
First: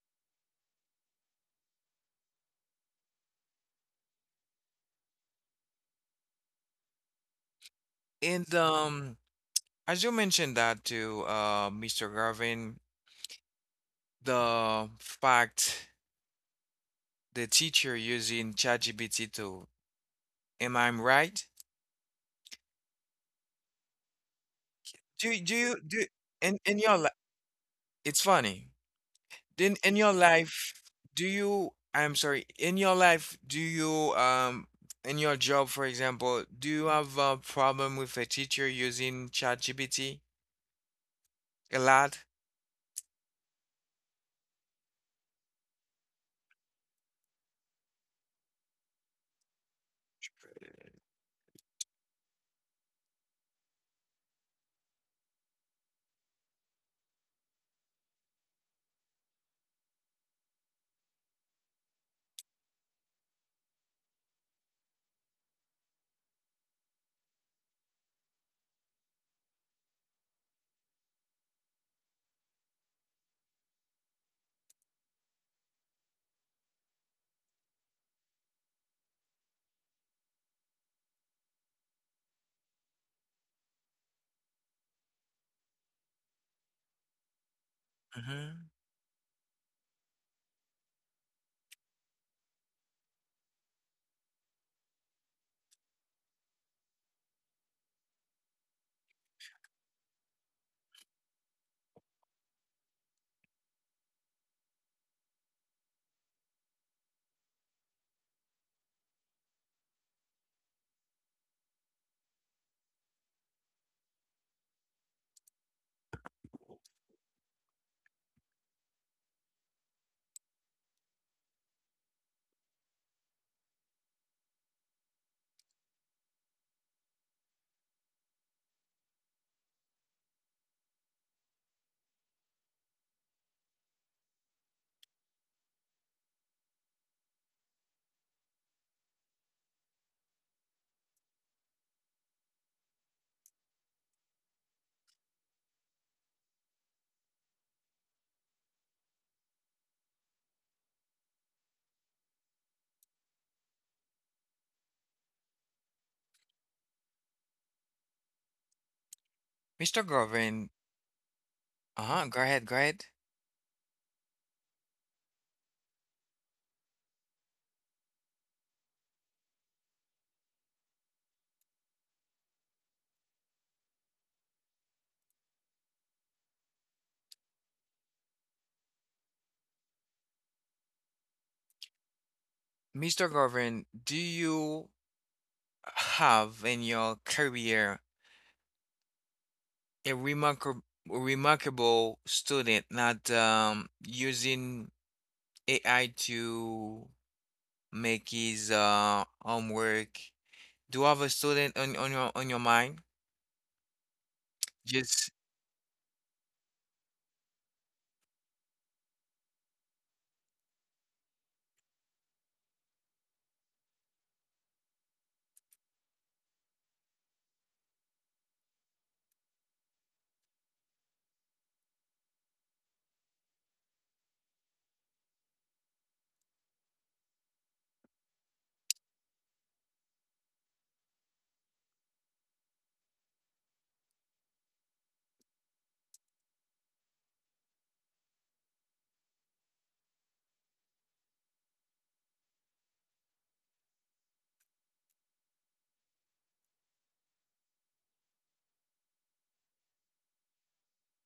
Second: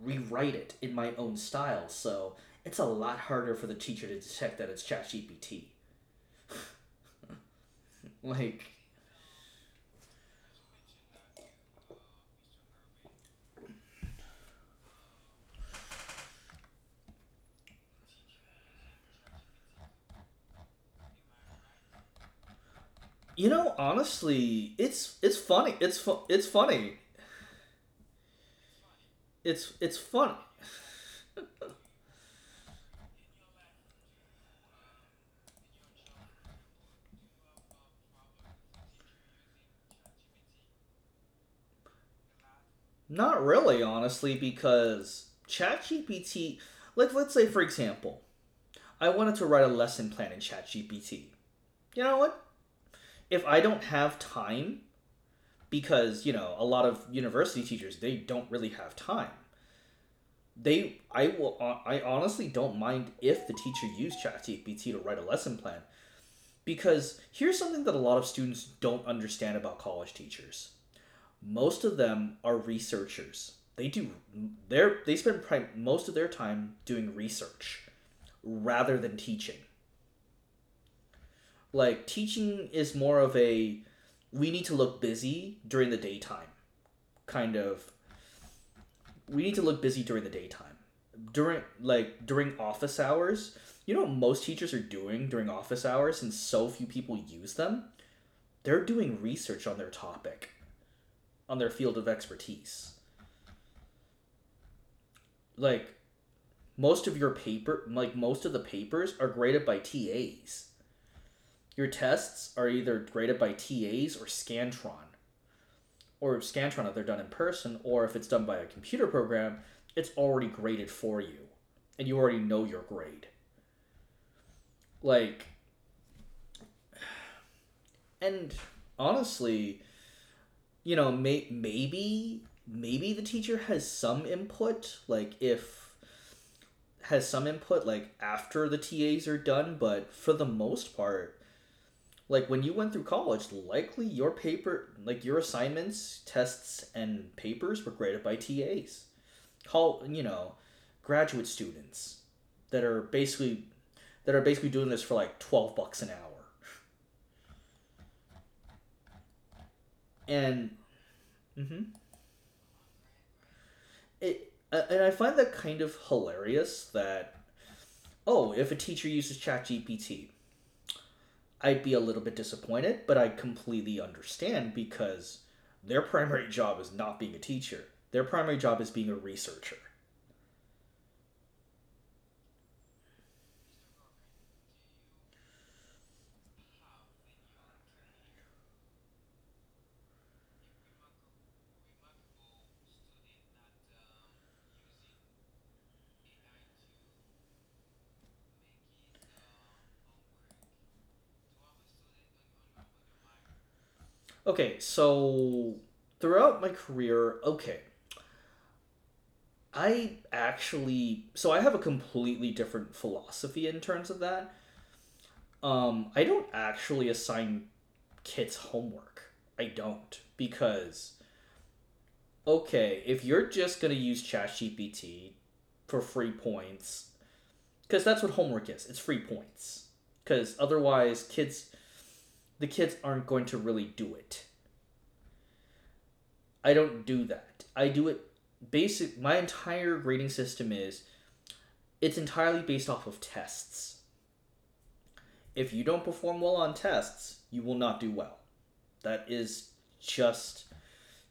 Speaker 2: rewrite it in my own style. So, it's a lot harder for the teacher to detect that it's ChatGPT.
Speaker 1: And
Speaker 2: Like,
Speaker 1: um, as you mentioned that to uh, mister Garvin, the fact, the teacher using ChatGPT too. Am I right?
Speaker 2: you know, honestly, it's
Speaker 1: Do
Speaker 2: it's
Speaker 1: you- do
Speaker 2: funny.
Speaker 1: you
Speaker 2: It's
Speaker 1: do
Speaker 2: fu- it's
Speaker 1: in in
Speaker 2: funny.
Speaker 1: your life? It's funny.
Speaker 2: It's
Speaker 1: Then in
Speaker 2: it's
Speaker 1: your
Speaker 2: fun.
Speaker 1: life, do you? I'm sorry. In your life, do you, um in your job, for example, do you have a problem with a teacher using ChatGPT a lot?
Speaker 2: Not really, honestly, because ChatGPT, like, let's say, for example, I wanted to write a lesson plan in ChatGPT. You know what? If I don't have time, because, you know, a lot of university teachers, they don't really have time. They, I will, I honestly don't mind if the teacher used ChatGPT to write a lesson plan, because here's something that a lot of students don't understand about college teachers. Most of them are researchers. They do their they spend prime, most of their time doing research rather than teaching. Like, teaching is more of a, we need to look busy during the daytime kind of.
Speaker 1: Hmm.
Speaker 2: We need to look busy during the daytime. During like during office hours, you know what most teachers are doing during office hours, and so few people use them? They're doing research on their topic, on their field of expertise. Like, most of your paper, like most of the papers, are graded by T As. Your tests are either graded by T As or Scantron, or Scantron if they're done in person, or if it's done by a computer program, it's already graded for you, and you already know your grade. Like, and honestly, you know, may- maybe maybe the teacher has some input, like if has some input, like after the T As are done, but for the most part, like when you went through college, likely your paper, like your assignments, tests, and papers were graded by T As. Call, you know, graduate students that are basically that are basically doing this for like twelve bucks an hour,
Speaker 1: mister
Speaker 2: and
Speaker 1: Govin,
Speaker 2: mhm.
Speaker 1: uh-huh, go ahead, go ahead.
Speaker 2: it and I find that kind of hilarious. That Oh, if a teacher uses ChatGPT, I'd be a little bit disappointed, but I completely understand because their primary job is not being a teacher. Their primary job is being a researcher.
Speaker 1: mister Govin, do you have in your career a remarkable remarkable student not um, using A I to make his uh, homework? Do you have a student on, on your on your mind?
Speaker 2: Okay,
Speaker 1: Just
Speaker 2: so throughout my career, okay, I actually so I have a completely different philosophy in terms of that. Um, I don't actually assign kids homework. I don't, because okay, if you're just gonna use ChatGPT for free points, because that's what homework is. It's free points. Because otherwise, kids the kids aren't going to really do it. I don't do that. I do it basic. My entire grading system is, it's entirely based off of tests. If you don't perform well on tests, you will not do well. That is just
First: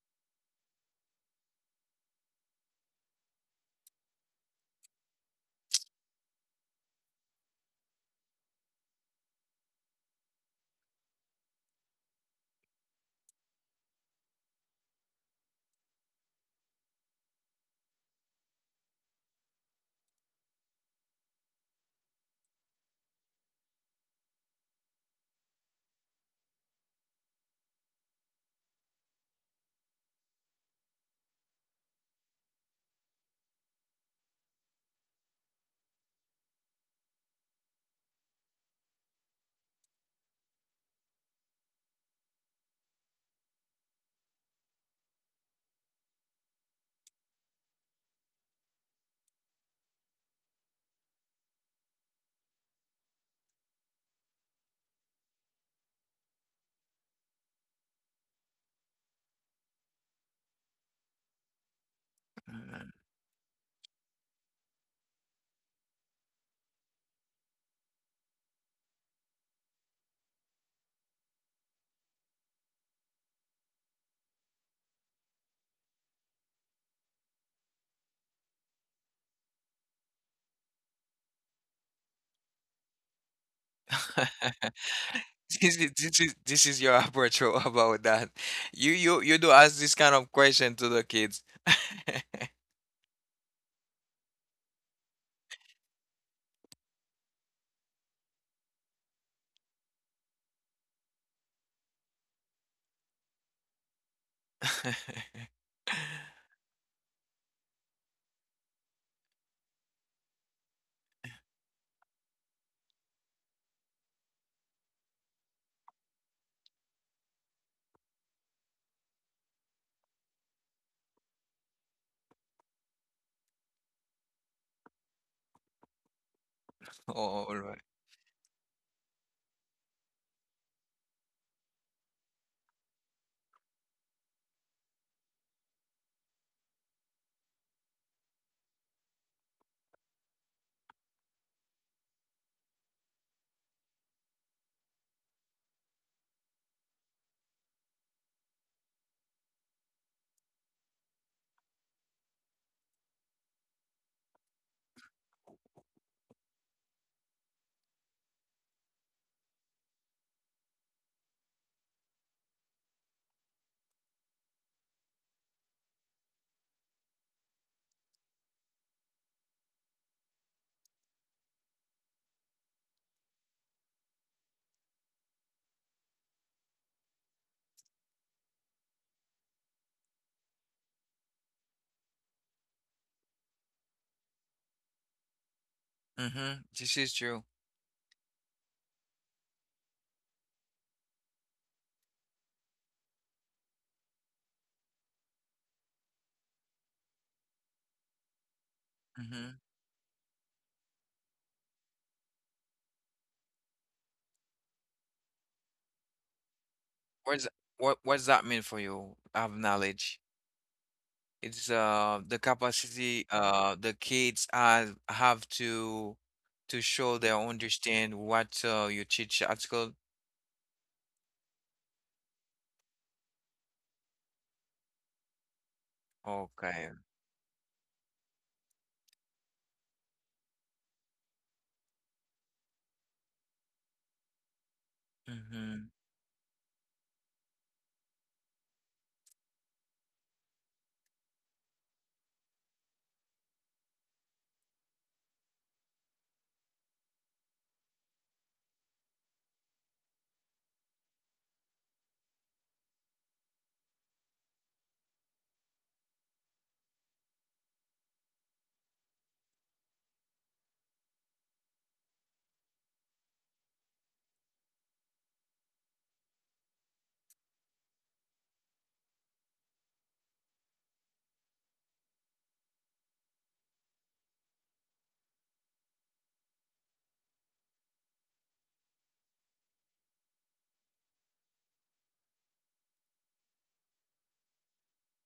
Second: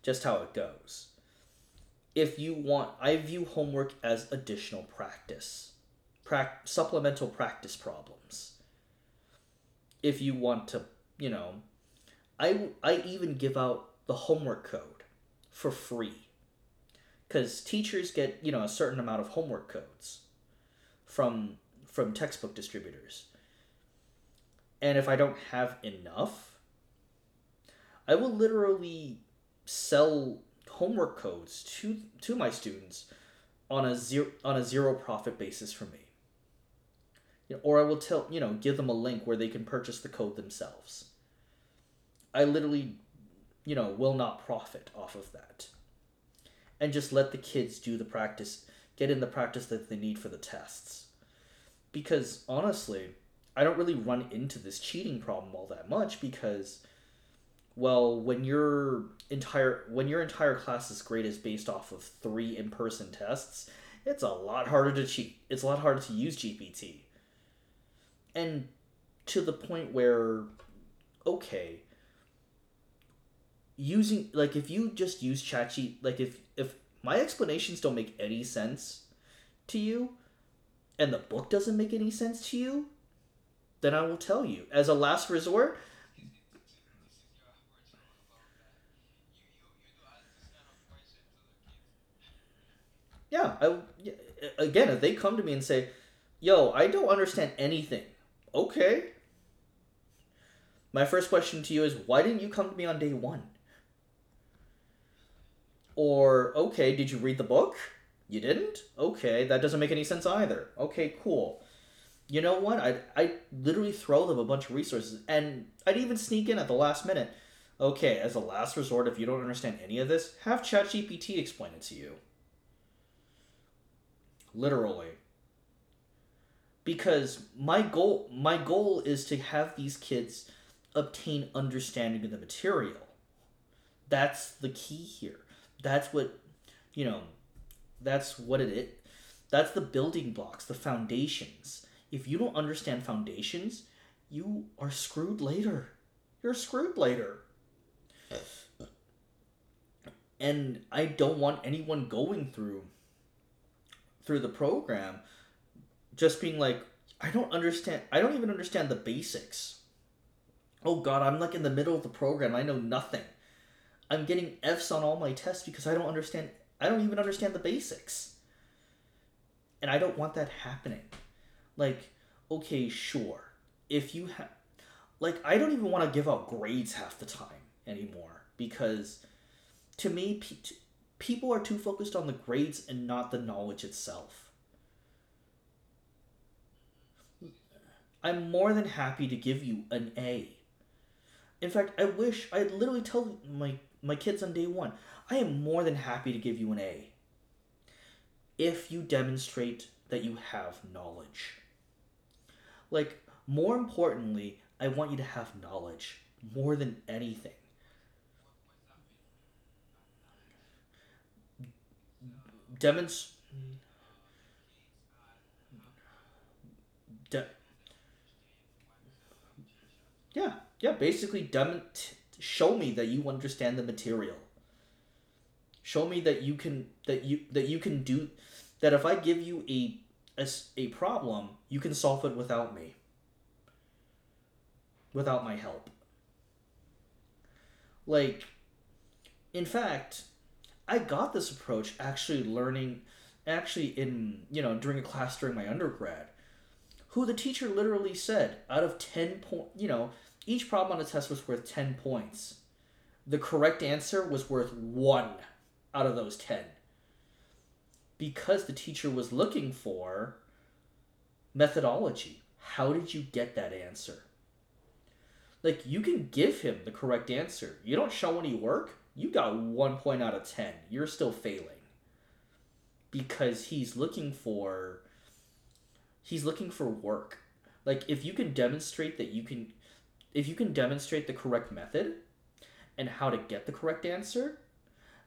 Speaker 2: just how it goes. If you want, I view homework as additional practice, prac- supplemental practice problems. If you want to, you know, I I even give out the homework code for free because teachers get you know a certain amount of homework codes from from textbook distributors, and if I don't have enough, I will literally sell homework codes to to my students on a zero on a zero profit basis for me. You know, or I will tell you know, give them a link where they can purchase the code themselves. I literally, you know will not profit off of that, and just let the kids do the practice, get in the practice that they need for the tests. Because honestly, I don't really run into this cheating problem all that much because, well, when your entire when your entire class's grade is based off of three in-person tests, it's a lot harder to cheat, it's a lot harder to use G P T. And, to the point where, okay, using like, if you just use ChatGPT, like, if if my explanations don't make any sense to you and the book doesn't make any sense to you, then I will tell you, as a last
Speaker 1: this
Speaker 2: resort,
Speaker 1: is this is this is your approach o- about that. You you you do ask this kind of question to the kids.
Speaker 2: yeah, I yeah, again, if they come to me and say, yo, I don't understand anything. Okay. My first question to you is, why didn't you come to me on day one? Or, okay, did you read the book? You didn't? Okay, that doesn't make any sense either. Okay, cool. You know what? I I literally throw them a bunch of resources, and I'd even sneak in at the last minute. Okay, as a last resort, if you don't understand any of this, have ChatGPT explain it to you. Literally.
Speaker 1: Oh,
Speaker 2: Because
Speaker 1: all
Speaker 2: my
Speaker 1: right.
Speaker 2: goal my goal is to have these kids obtain understanding of the material. That's the key here. That's what, you know, That's what it is. That's the building blocks, the foundations. If you don't understand foundations, you are screwed later. You're screwed later. And I don't want anyone going through through the program, just being like, I don't understand. I don't even understand the basics. Oh god, I'm like in the middle of the program. I know nothing. I'm getting Fs on all my tests because I don't understand. I don't even understand the basics. And I don't want that happening. Like, okay, sure. If you have. Like, I don't even want to give out grades half the time anymore, because to me, pe- people are too focused on the grades and not the knowledge itself.
Speaker 1: Mm-hmm. This is true.
Speaker 2: I'm more than happy to give you an A. In fact, I wish I literally tell my my kids on day one, I am more than happy to give you an A if you
Speaker 1: Mm-hmm.
Speaker 2: demonstrate that you have knowledge. Like, more importantly, I want you to have knowledge more than
Speaker 1: What's
Speaker 2: anything.
Speaker 1: what does- what what does that mean for you? I have knowledge. It's uh the capacity
Speaker 2: Demonst-
Speaker 1: uh the kids are have to to show they
Speaker 2: de-
Speaker 1: understand what uh, you teach at school.
Speaker 2: Yeah, yeah. Basically, dem- t- show me that you understand the material. Show me that you can
Speaker 1: Okay.
Speaker 2: that you that you can do that. If I give you a a a problem, you can solve it without me, without my
Speaker 1: Mm-hmm.
Speaker 2: help. Like, in fact, I got this approach, actually, learning, actually, in, you know during a class during my undergrad, who the teacher literally said, out of ten point, you know, each problem on a test was worth ten points. The correct answer was worth one out of those ten, because the teacher was looking for methodology. How did you get that answer? Like, you can give him the correct answer. You don't show any work, you got one point out of ten. You're still failing because he's looking for he's looking for work, like, if you can demonstrate that you can if you can demonstrate the correct method and how to get the correct answer.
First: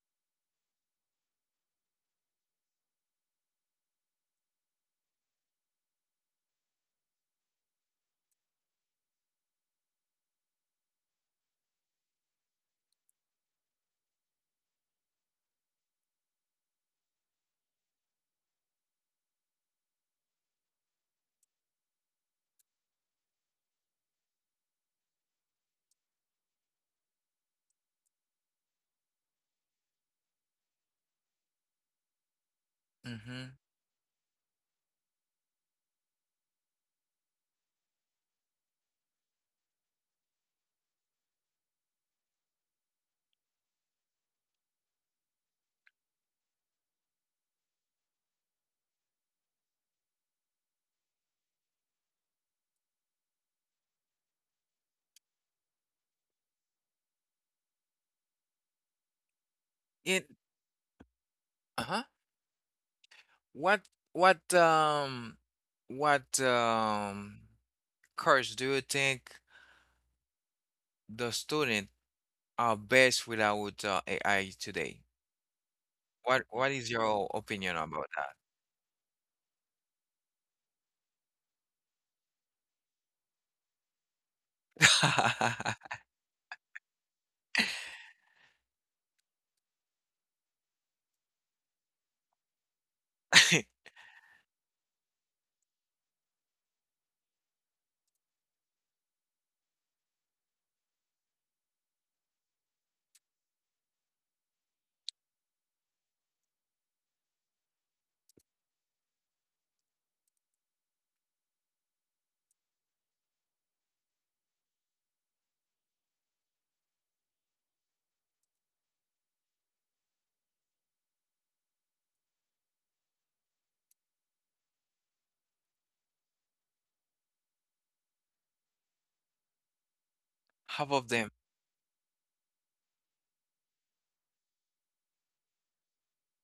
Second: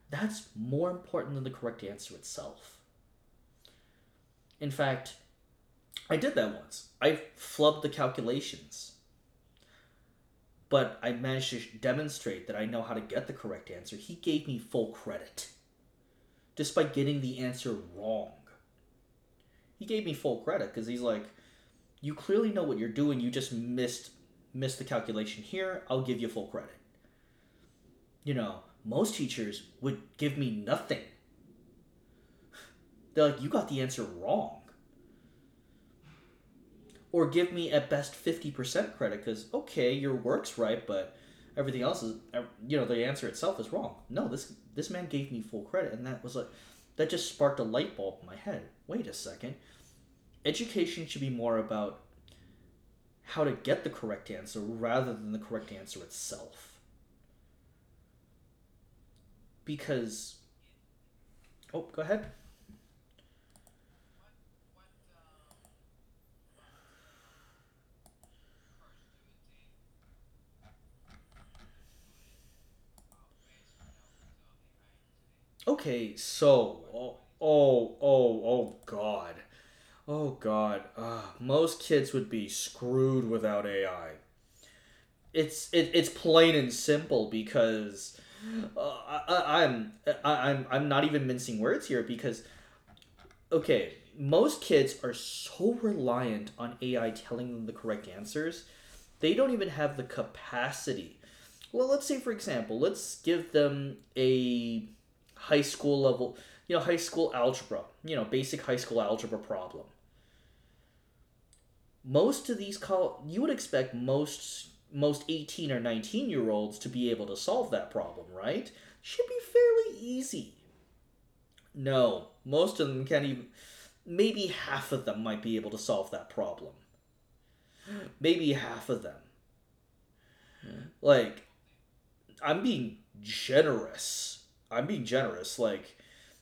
Speaker 2: That's more important than the correct answer itself. In fact, I did that once, I flubbed the calculations, but I managed to demonstrate that I know how to get the correct answer. He gave me full credit, despite getting the answer wrong. He gave me full credit because he's like, "You clearly know what you're doing. You just missed missed the calculation here. I'll give you full credit." You know, most teachers would give me nothing. They're like, "You
Speaker 1: Mm-hmm.
Speaker 2: got the answer wrong," or give me at best fifty percent credit because, okay, your work's right, but everything else is, you know the answer itself is wrong. No, this this man gave me full credit, and that was like, that just sparked a light bulb in my head. Wait a second, education should be more about how to get the correct answer rather than the correct answer itself,
Speaker 1: It
Speaker 2: because— oh, go
Speaker 1: uh-huh.
Speaker 2: ahead.
Speaker 1: What what um what um course do you think the student are best without uh, A I today?
Speaker 2: Okay,
Speaker 1: What what
Speaker 2: so,
Speaker 1: is
Speaker 2: oh
Speaker 1: your opinion
Speaker 2: oh
Speaker 1: about
Speaker 2: oh, oh god oh god, uh, most kids would be screwed without AI. it's it,
Speaker 1: that?
Speaker 2: it's plain and simple, because uh, I, I'm I, I'm I'm not even mincing words here, because okay, most kids are so reliant on A I telling them the correct answers, they don't even have the capacity. Well, let's say, for example, let's give them a high school level, you know, high school algebra, you know, basic high school algebra problem. Most of these col- you would expect most most eighteen or nineteen year olds to be able to solve that problem, right? Should be fairly easy. No, most of them can't even. Maybe half of them might be able to solve that problem. Maybe half of them.
Speaker 1: Half of them.
Speaker 2: Like, I'm being generous. I'm being generous. Like,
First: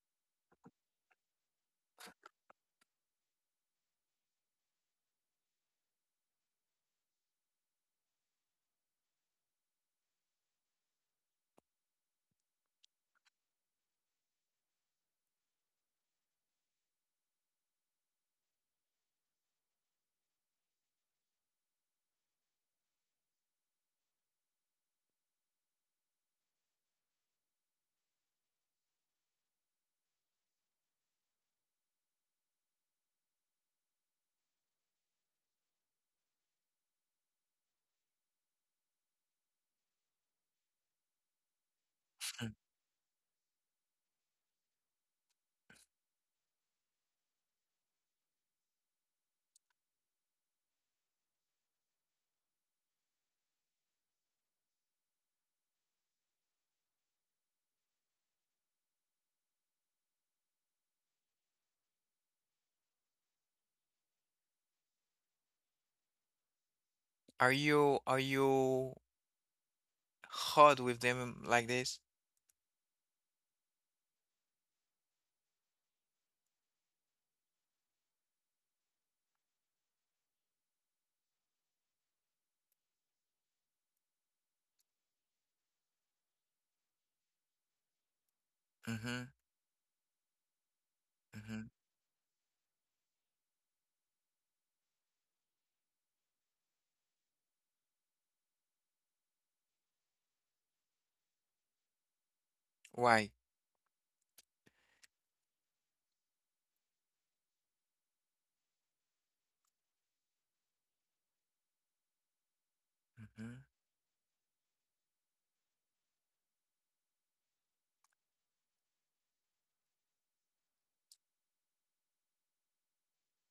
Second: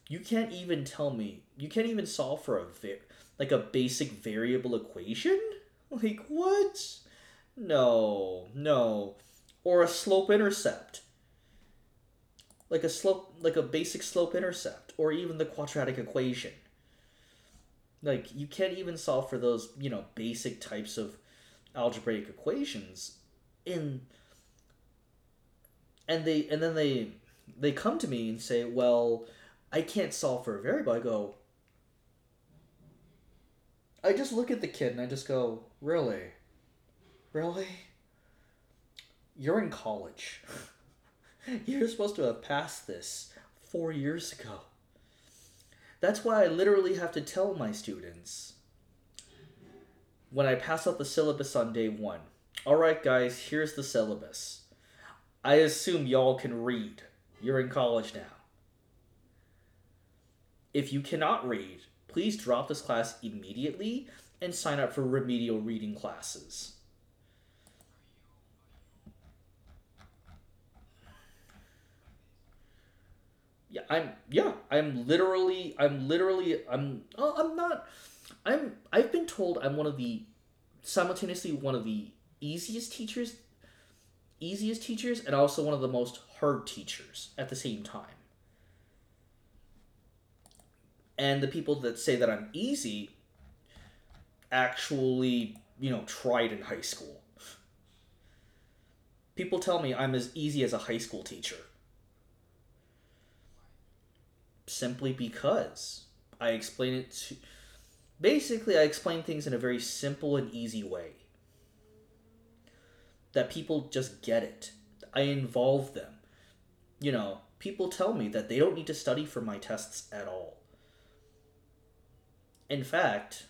Speaker 2: you can't even tell me. You can't even solve for a va- like, a basic variable equation. Like, what? No, no. Or a slope intercept. Like a slope like a basic slope intercept, or even the quadratic equation. Like, you can't even solve for those, you know, basic types of algebraic equations in, and they and then they they come to me and say, "Well, I can't solve for a variable." I go, I just look at the kid and I just go, "Really? Really? You're in college." You're supposed to have passed this four years ago. That's why I literally have to tell my students when I pass out the syllabus on day one. All right, guys, here's the syllabus. I assume y'all can read. You're in college now. If you cannot read, please drop this class immediately and sign up for remedial reading classes.
Speaker 1: Are you are you hard with them like this?
Speaker 2: Yeah, I'm yeah, I'm literally I'm literally I'm oh, I'm not, I'm, I've been told I'm one of the, simultaneously one of the easiest teachers easiest teachers, and also one of the most hard teachers at the same time.
Speaker 1: Mm-hmm.
Speaker 2: And the
Speaker 1: Mm-hmm.
Speaker 2: people that say that I'm easy actually, you know, tried in high school. People tell me I'm as easy as a high school teacher
Speaker 1: Why?
Speaker 2: simply because I explain it to basically, I explain things in a very simple and easy way that
Speaker 1: Hmm.
Speaker 2: people just get it. I involve them. You know, people tell me that they don't need to study for my tests at all. In fact,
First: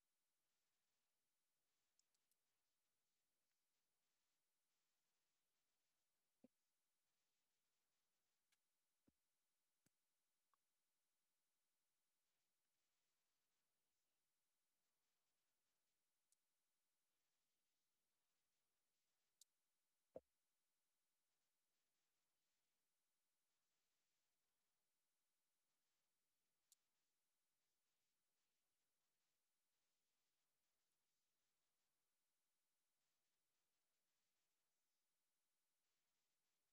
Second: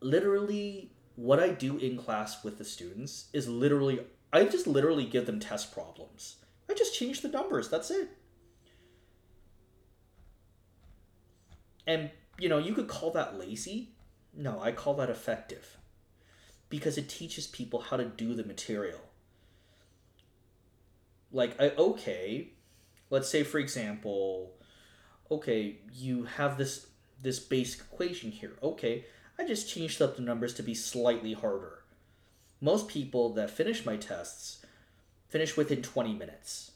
Speaker 2: literally what I do in class with the students is literally I just literally give them test problems. I just change the numbers. That's it. And you know, you could call that lazy. No, I call that effective because it teaches people how to do the material. Like, I, okay, let's say for example, okay, you have this this basic equation here. Okay, I just changed up the numbers to be slightly harder. Most people that finish my tests finish within twenty minutes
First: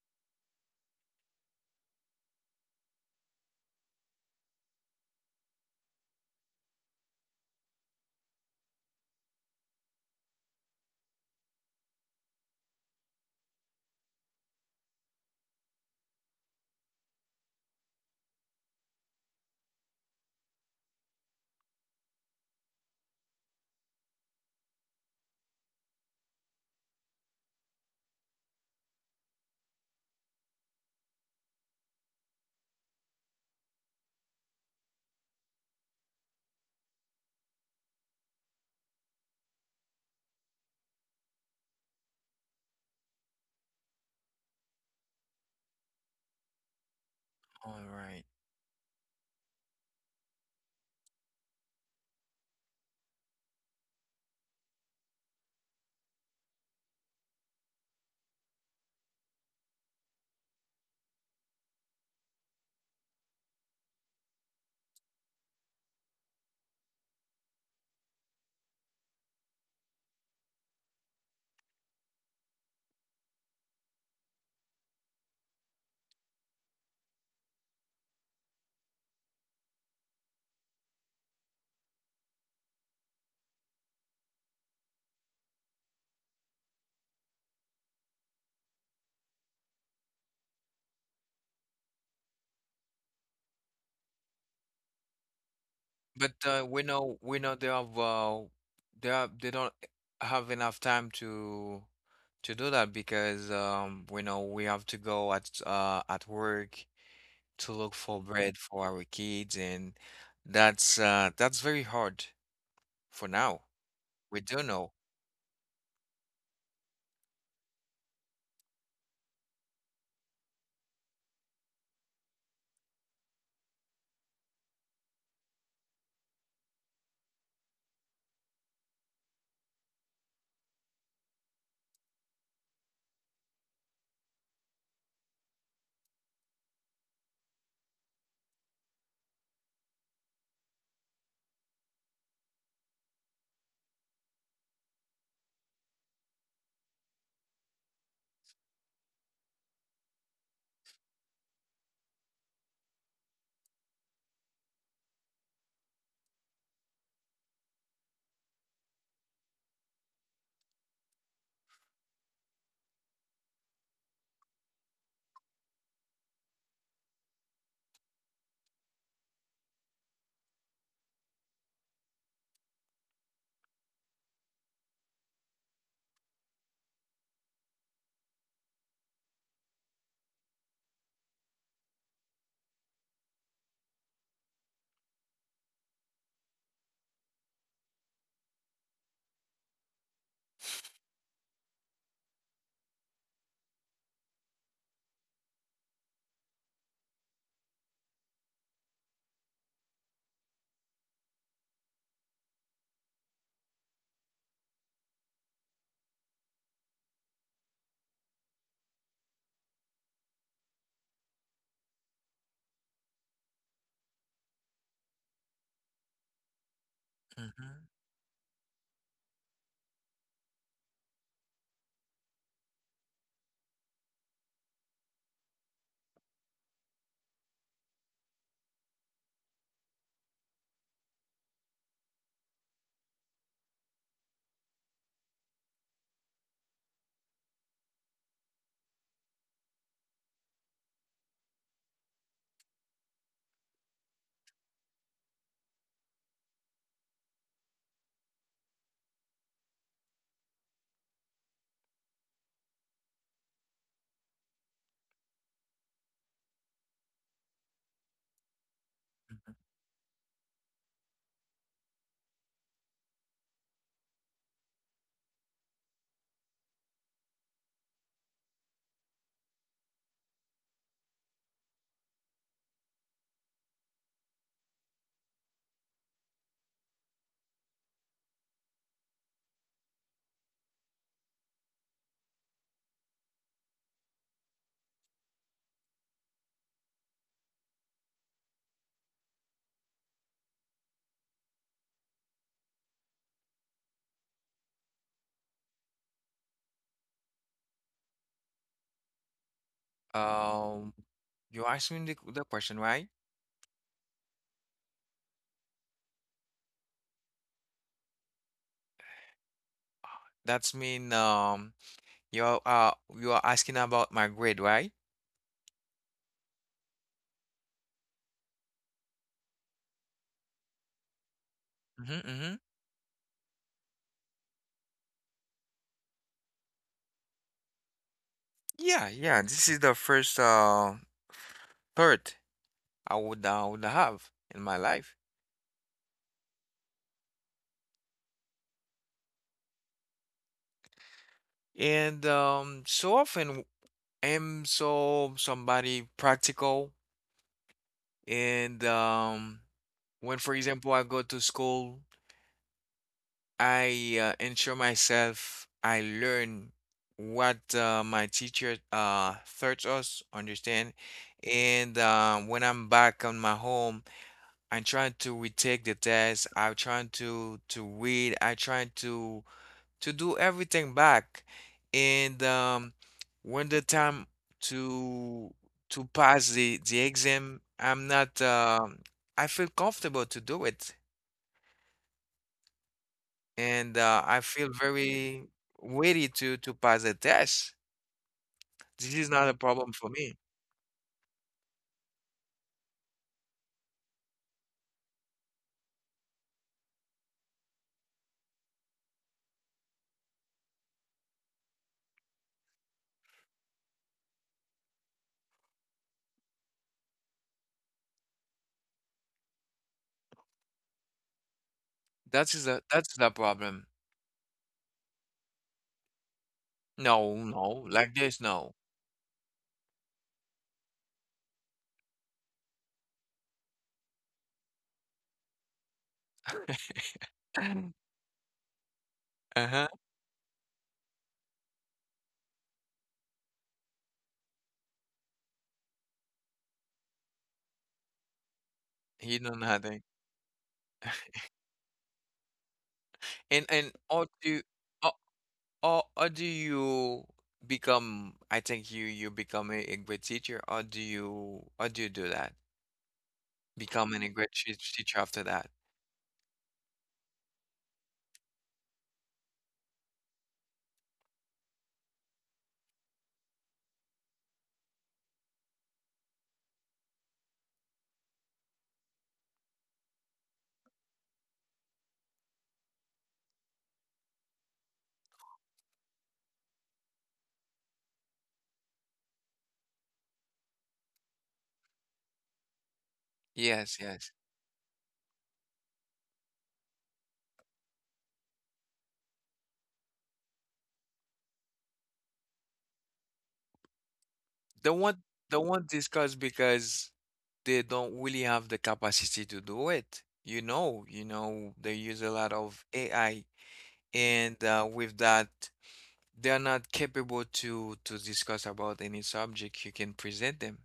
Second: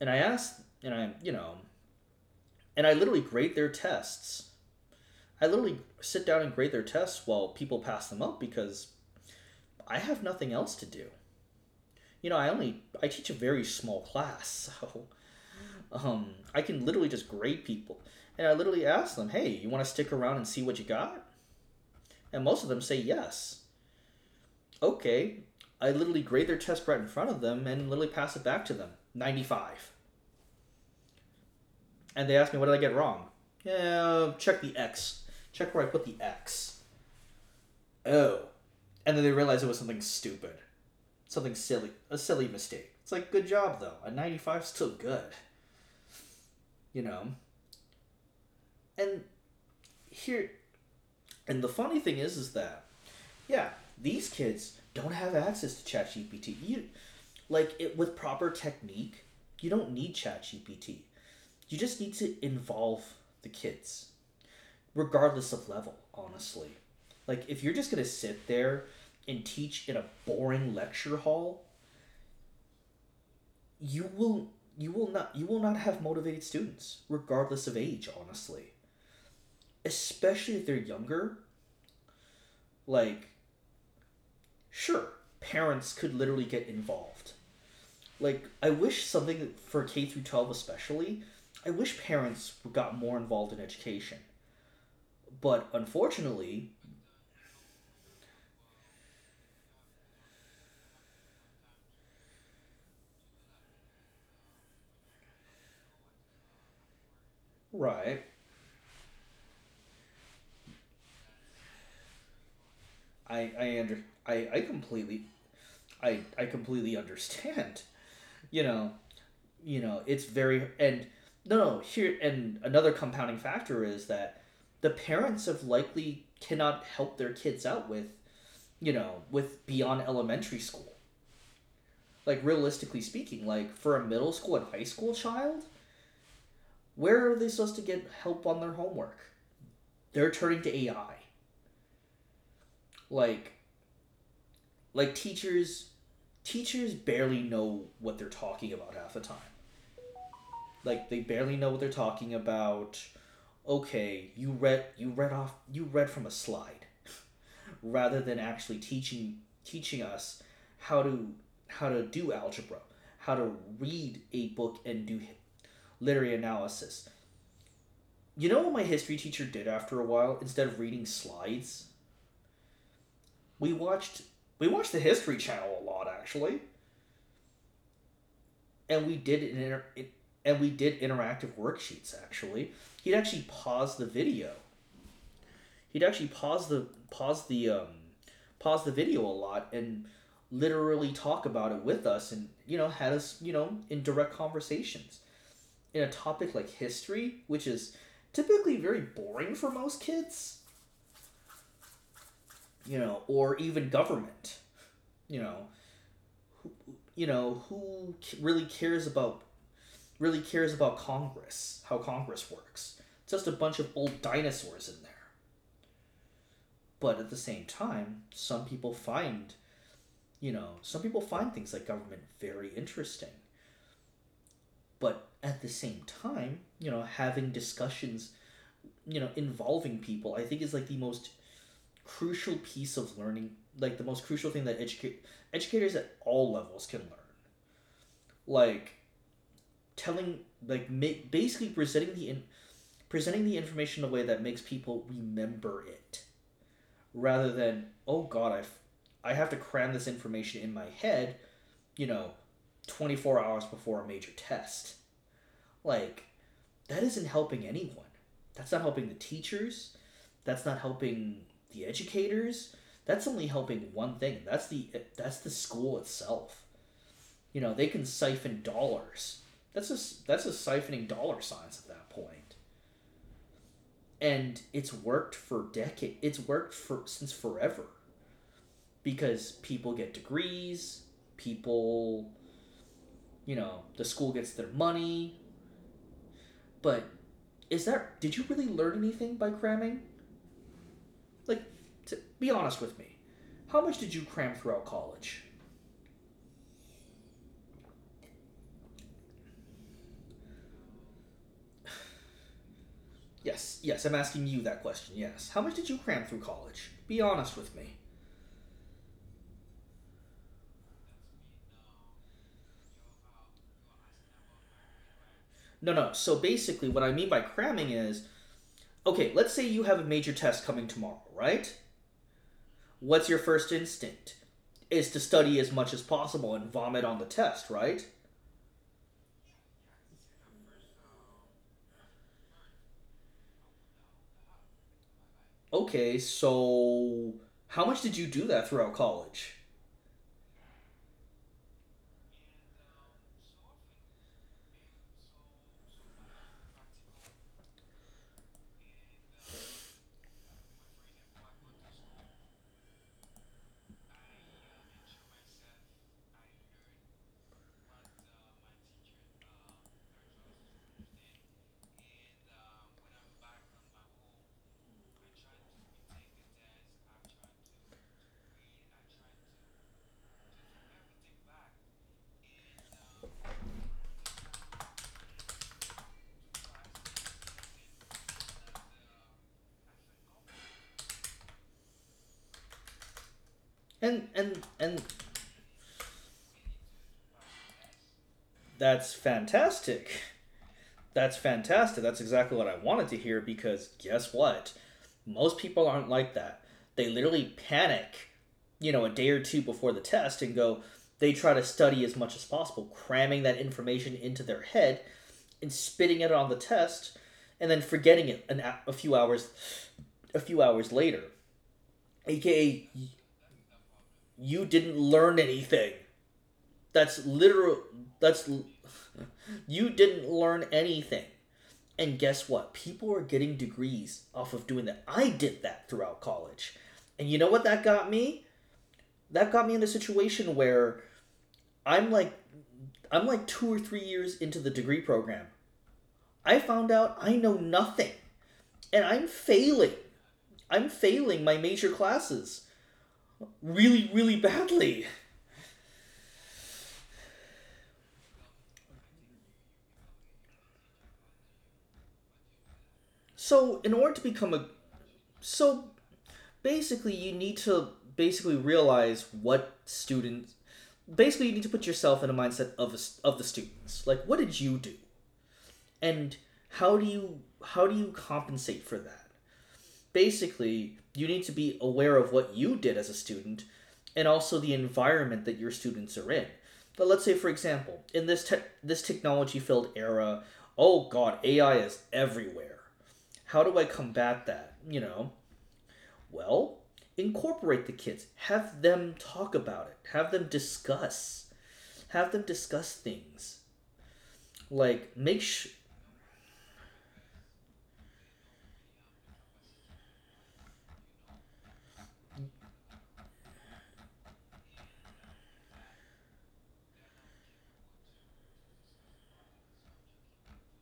Speaker 2: and I ask, and I, you know, and I literally grade their tests. I literally sit down and grade their tests while people pass them up because I have nothing else to do. You know, I only I teach a very small class, so um, I can literally just grade people. And I literally ask them, "Hey, you want to stick around and see what you got?" And most of them say yes. Okay, I literally grade their test right in front of them and literally pass it back to them. ninety-five. And they ask me, what did I get wrong? Yeah, check the X. Check where I put the X. Oh. And then they realized it was something stupid, something silly, a silly mistake. It's like, good job though. A ninety-five is still good, you know?
Speaker 1: All right.
Speaker 2: And here, and the funny thing is, is that, yeah, these kids don't have access to ChatGPT. You, like, it, with proper technique, you don't need ChatGPT. You just need to involve the kids, regardless of level, honestly. Like, if you're just gonna sit there and teach in a boring lecture hall, you will you will not you will not have motivated students, regardless of age, honestly, especially if they're younger. Like sure parents could literally get involved. Like, I wish something for K through twelve especially. I wish parents got more involved in education, but
Speaker 1: But uh,
Speaker 2: unfortunately.
Speaker 1: we know we know they have uh, they are they don't have enough time to to do that because um we know we have to go at uh at work to look
Speaker 2: Right.
Speaker 1: for bread for our kids, and that's uh that's very hard for
Speaker 2: i
Speaker 1: now.
Speaker 2: i under i
Speaker 1: We
Speaker 2: i
Speaker 1: do know.
Speaker 2: completely. I i completely understand. you know you know it's very. And no, no here and another compounding factor is that the parents have likely cannot help their kids out with, you know with beyond elementary school. Like, realistically speaking, like for a middle school and high school child, where are they supposed to get help on their homework? They're turning to AI. Like like teachers, teachers barely know what they're talking about half the time. Like, they barely know what they're talking about. Okay, you read you read off you read from a slide rather than actually teaching teaching us how to, how to do algebra, how to read a book and do literary analysis. You know what my history teacher did after a while? Instead of reading slides, we watched we watched the History Channel a lot, actually, and we did an inter- and we did interactive worksheets actually. He'd actually pause the video he'd actually pause the pause the um, pause the video a lot and literally talk about it with us, and you know had us, you know in direct conversations in a topic like history, which is typically very boring for most kids, you know, or even government, you know, who, you know who really cares about, really cares about Congress, how Congress works? Just a bunch of old dinosaurs in there. But at the same
Speaker 1: Hmm.
Speaker 2: time, some people find, you know, some people find things like government very interesting, but at the same time, you know, having discussions, you know, involving people, I think is like the most crucial piece of learning, like the most crucial thing that educate educators at all levels can learn. Like telling, like ma- basically presenting the in- presenting the information in a way that makes people remember it, rather than oh god, I f- I have to cram this information in my head, you know, twenty four hours before a major test. Like, that isn't helping anyone. That's not helping the teachers. That's not helping the educators. That's only helping one thing. That's the that's the school itself. You know, they can siphon dollars. That's a that's a siphoning dollar signs at that point. And it's worked for decade. It's worked for since forever because people get degrees, people, you know, the school gets their money, but is that, did you really learn anything by cramming? Like, to be honest with me, how much did you cram throughout college?
Speaker 1: Um, you asked me the, the question, right?
Speaker 2: Yes, yes, I'm asking you that question. Yes. How much did you cram through college? Be honest with me.
Speaker 1: That's mean um. You're uh you are asking about my grade, right?
Speaker 2: No, no. So basically, what I mean by cramming is, okay, let's say you have a major test coming tomorrow, right?
Speaker 1: Hmm. Hmm.
Speaker 2: What's your first instinct? Is to study as much as possible and vomit on the test, right?
Speaker 1: Yeah, yeah. This is the first uh thought I would I would have in my life.
Speaker 2: Okay, so how much did you do that throughout college?
Speaker 1: And um so often I'm so somebody practical, and um when, for example, I go to school, I uh, ensure myself I learn what uh, my teacher uh taught us, understand? And um when I'm back on my home, I tried to retake the test. I tried to to read. I tried to to do everything back. And um, when the time to to pass the the exam, I'm not. Um I feel comfortable to do it, and uh,
Speaker 2: And
Speaker 1: I
Speaker 2: and
Speaker 1: feel
Speaker 2: and
Speaker 1: very ready to to pass the test. This
Speaker 2: that's
Speaker 1: is not a problem for
Speaker 2: fantastic.
Speaker 1: me.
Speaker 2: That's fantastic. That's exactly what I wanted to hear, because guess what? Most people aren't like that. They literally panic, you know, a day or two before the test and go, they try to study as much as possible, cramming that information into their head and spitting it on the test and then forgetting it an, a few hours a few hours later.
Speaker 1: That is a
Speaker 2: A K A
Speaker 1: that is the problem.
Speaker 2: you didn't learn anything. That's
Speaker 1: No, no,
Speaker 2: literal
Speaker 1: like this,
Speaker 2: that's
Speaker 1: no.
Speaker 2: you didn't learn anything. And guess what? People are getting degrees off of doing that. I did that throughout college. And you know what that got me? That got me in
Speaker 1: Uh-huh.
Speaker 2: a situation where I'm like I'm like two or three years into the degree program. I found out I know nothing and I'm
Speaker 1: He know
Speaker 2: failing.
Speaker 1: nothing.
Speaker 2: I'm failing my major classes
Speaker 1: And and
Speaker 2: really
Speaker 1: or
Speaker 2: really
Speaker 1: do
Speaker 2: badly.
Speaker 1: or, or, or do you become, I think you you become a, a great teacher, or do you or do you do that?
Speaker 2: So in order
Speaker 1: Becoming
Speaker 2: to
Speaker 1: a great
Speaker 2: become a
Speaker 1: teach- teacher after that.
Speaker 2: so basically you need to, basically realize what students, basically you need to put yourself in a mindset of a, of the students. Like, what did you do and how do you how do you compensate for that? Basically, you need to be aware of what you did as a student and also the environment that your students are in. But let's say for example, in this te- this technology filled era, oh god, AI is everywhere. How do I
Speaker 1: Yes, yes.
Speaker 2: combat that, you know? Well, incorporate the kids. Have them talk about it. Have them discuss. Have them discuss things.
Speaker 1: Don't want
Speaker 2: Like, make
Speaker 1: don't
Speaker 2: sure... sh-
Speaker 1: want discuss because they don't really have the capacity to do it. You know, you know, they use a lot of A I, and uh, with that they are not capable to to discuss about any subject you can present them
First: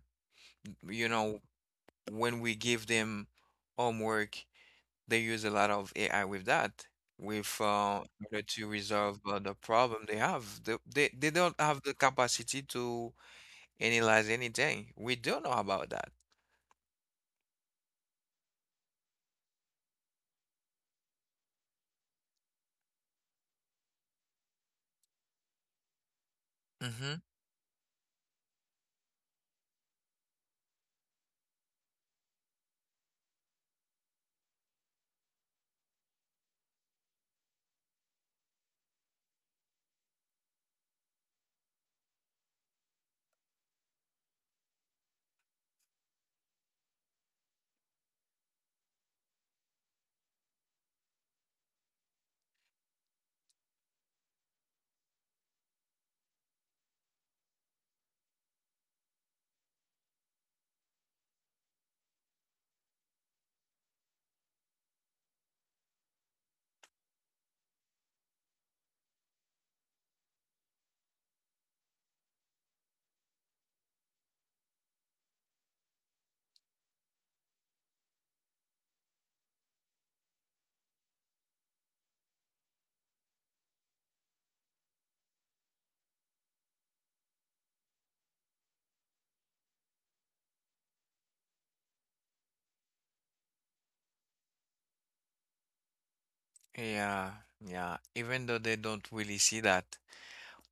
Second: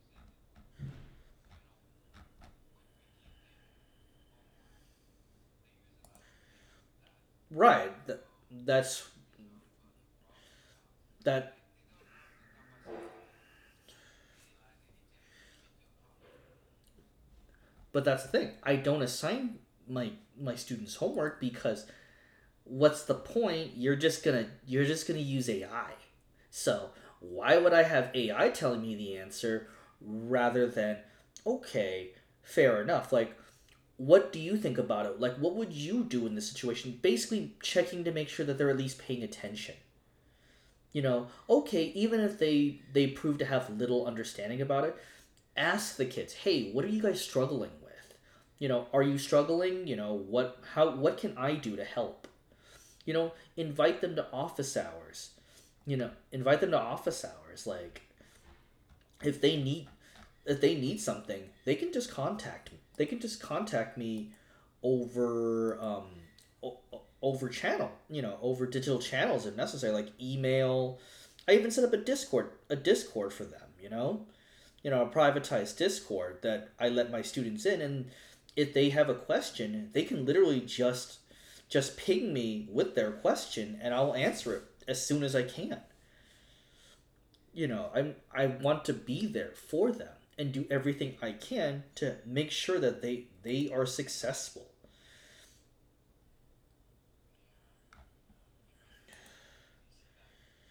Speaker 1: you know when we give them homework they use a lot of A I with that, with
Speaker 2: Right.
Speaker 1: uh,
Speaker 2: That,
Speaker 1: in order to
Speaker 2: that's
Speaker 1: resolve uh, the problem they have, they, they they
Speaker 2: that.
Speaker 1: don't have the capacity to analyze anything we do not know about that.
Speaker 2: But that's the thing. I don't assign my my students homework, because what's the point? You're just gonna you're just gonna use A I. So
Speaker 1: Hmm.
Speaker 2: why would I have A I telling me the answer rather than, okay, fair enough. Like, what do you think about it? Like, what would you do in this situation? Basically, checking to make sure that they're at least paying attention. You know, okay, even if they they prove to have little understanding about it, ask the kids, hey, what are you guys struggling with? You know, are you struggling? You know, what how what can I do to help? You know, invite them to office hours. You know, invite them to office hours. Like, if they need if they need something, they can just contact me. They can just contact me over um, o- over channel, you know, over digital channels if necessary, like email. I even set up a Discord, a Discord for them, you know, you know, a privatized Discord that I let my students in, and if they have a question, they can literally just just ping me with their question, and I'll answer it as soon as I can. You know, I'm I want to be there for them and do everything I can to make sure that they they are successful.
Speaker 1: Yeah, yeah, even though they don't really see that.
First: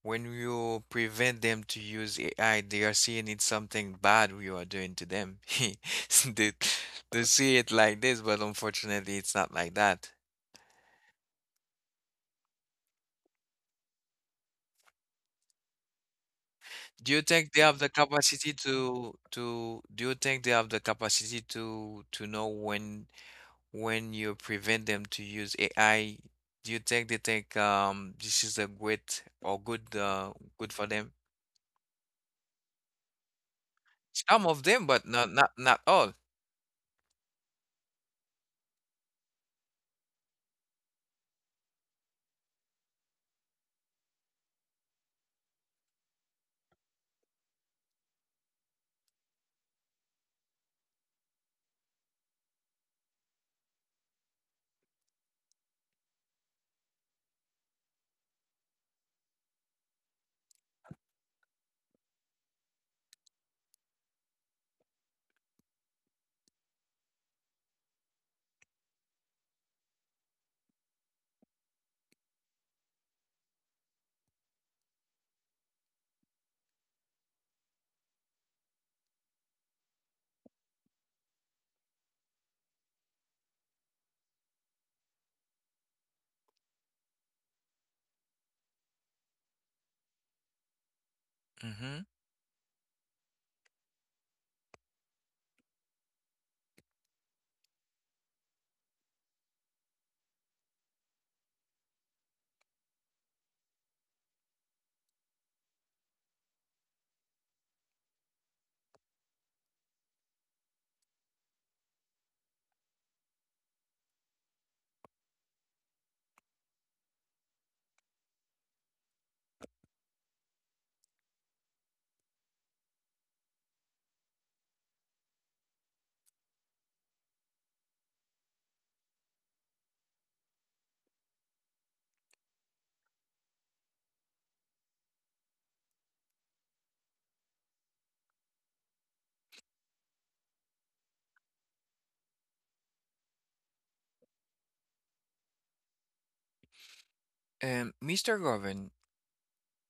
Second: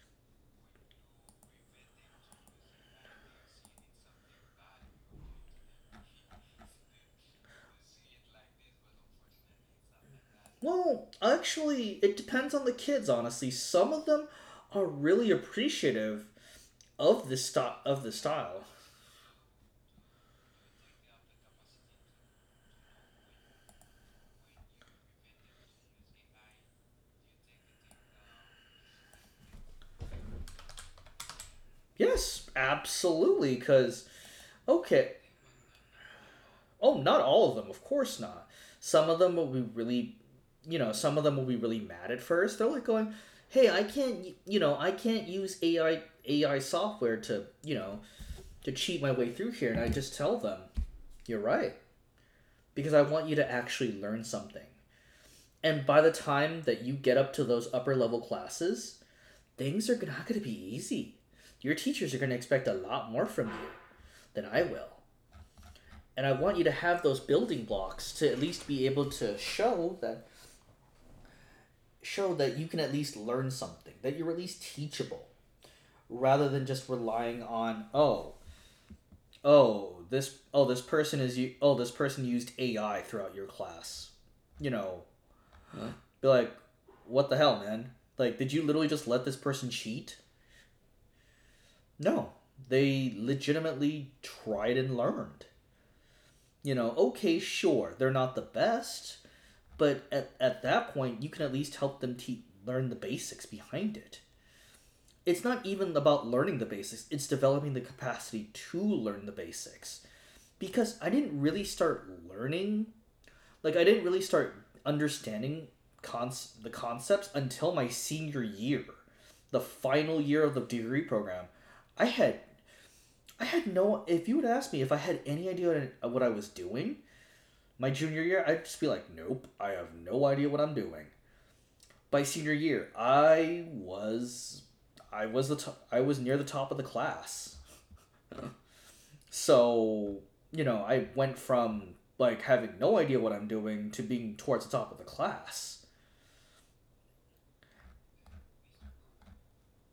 Speaker 1: When you prevent them to use A I, they are seeing it's something bad you are doing to them. They, they see it like this, but unfortunately, it's not like that.
Speaker 2: Well, actually, it depends on the kids. Honestly, some of them are really appreciative
Speaker 1: Do you
Speaker 2: of this
Speaker 1: think they
Speaker 2: style.
Speaker 1: have the
Speaker 2: Of the
Speaker 1: capacity
Speaker 2: style,
Speaker 1: to to Do you think they have the capacity to to know when when you prevent them to use A I? Do you think they think um this is a great or good uh good for them?
Speaker 2: yes, absolutely. Because
Speaker 1: Some of them, but
Speaker 2: okay,
Speaker 1: not not not all.
Speaker 2: oh, not all of them, of course not. Some of them will be really, you know, some of them will be really mad at first. They're like going, "Hey, I can't, you know, I can't use A I A I software to, you know, to cheat my way through here." And I just tell them, "You're right," because I want you to actually learn something. And by the time that you get up to those upper level classes, things are not going to be easy. Your teachers are going to expect a lot more from you than I will. And I want you to have those building blocks to at least be able to show that show that you can at least learn something, that you're at least teachable, rather than just relying on, oh, oh, this oh, this person is you oh, this person used A I throughout your class. You know, be like, what the hell, man? Like, did you literally just let this person cheat?
Speaker 1: Mm-hmm.
Speaker 2: No, they legitimately tried and learned. You know, okay, sure, they're not the best, but at, at that point, you can at least help them te- learn the basics behind it. It's not even about learning the basics, it's developing the capacity to learn the basics. Because I didn't really start learning, like, I didn't really start understanding cons- the concepts until my senior year, the final year of the degree program. I had I had no. If you would ask me if I had any idea what I was doing my junior year, I'd just be like, nope, I have no idea what I'm doing. By senior year, I was, I was the, to- I was near the top of the class. So you know, I went from like having no idea what I'm doing to being towards the top of the class.
Speaker 1: Um, mister Govan,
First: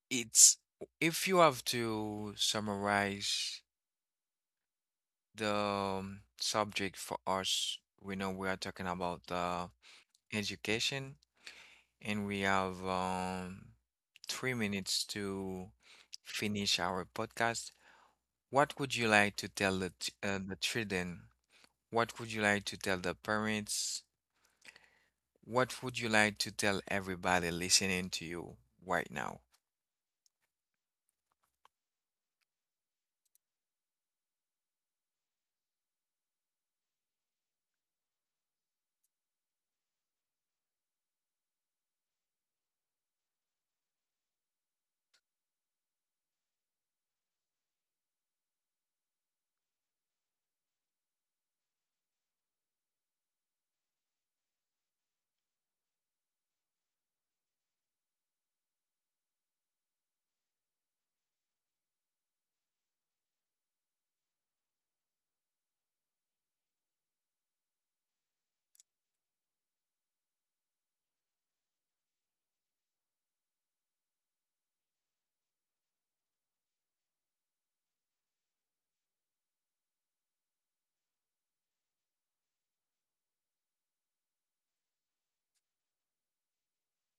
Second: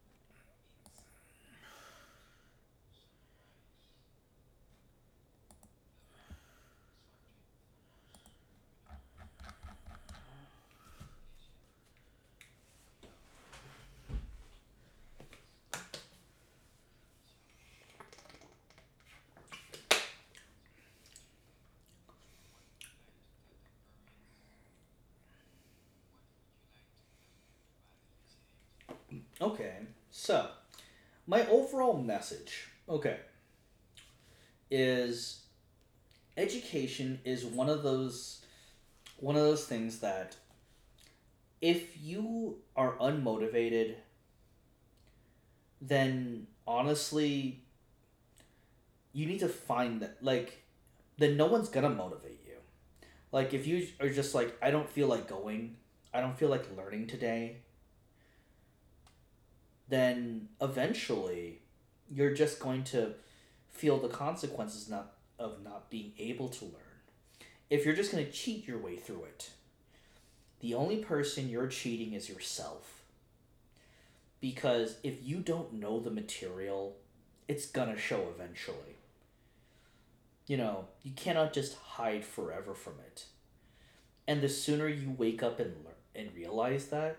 Speaker 1: It's if you have to summarize the um, subject for us, we know we are talking about uh, education, and we have um, three minutes to finish our podcast. What would you like to tell the ch- uh, the children? What would you like to tell the parents? What would you like to tell everybody listening to you right now?
Speaker 2: Okay, so my overall message, okay, is education is one of those one of those things that if you are unmotivated, then honestly, you need to find that, like, then no one's gonna motivate you. Like if you are just like I don't feel like going, I don't feel like learning today, then eventually you're just going to feel the consequences not of not being able to learn. If you're just going to cheat your way through it, the only person you're cheating is yourself because if you don't know the material, it's going to show eventually. You know, you cannot just hide forever from it. And the sooner you wake up and learn and realize that,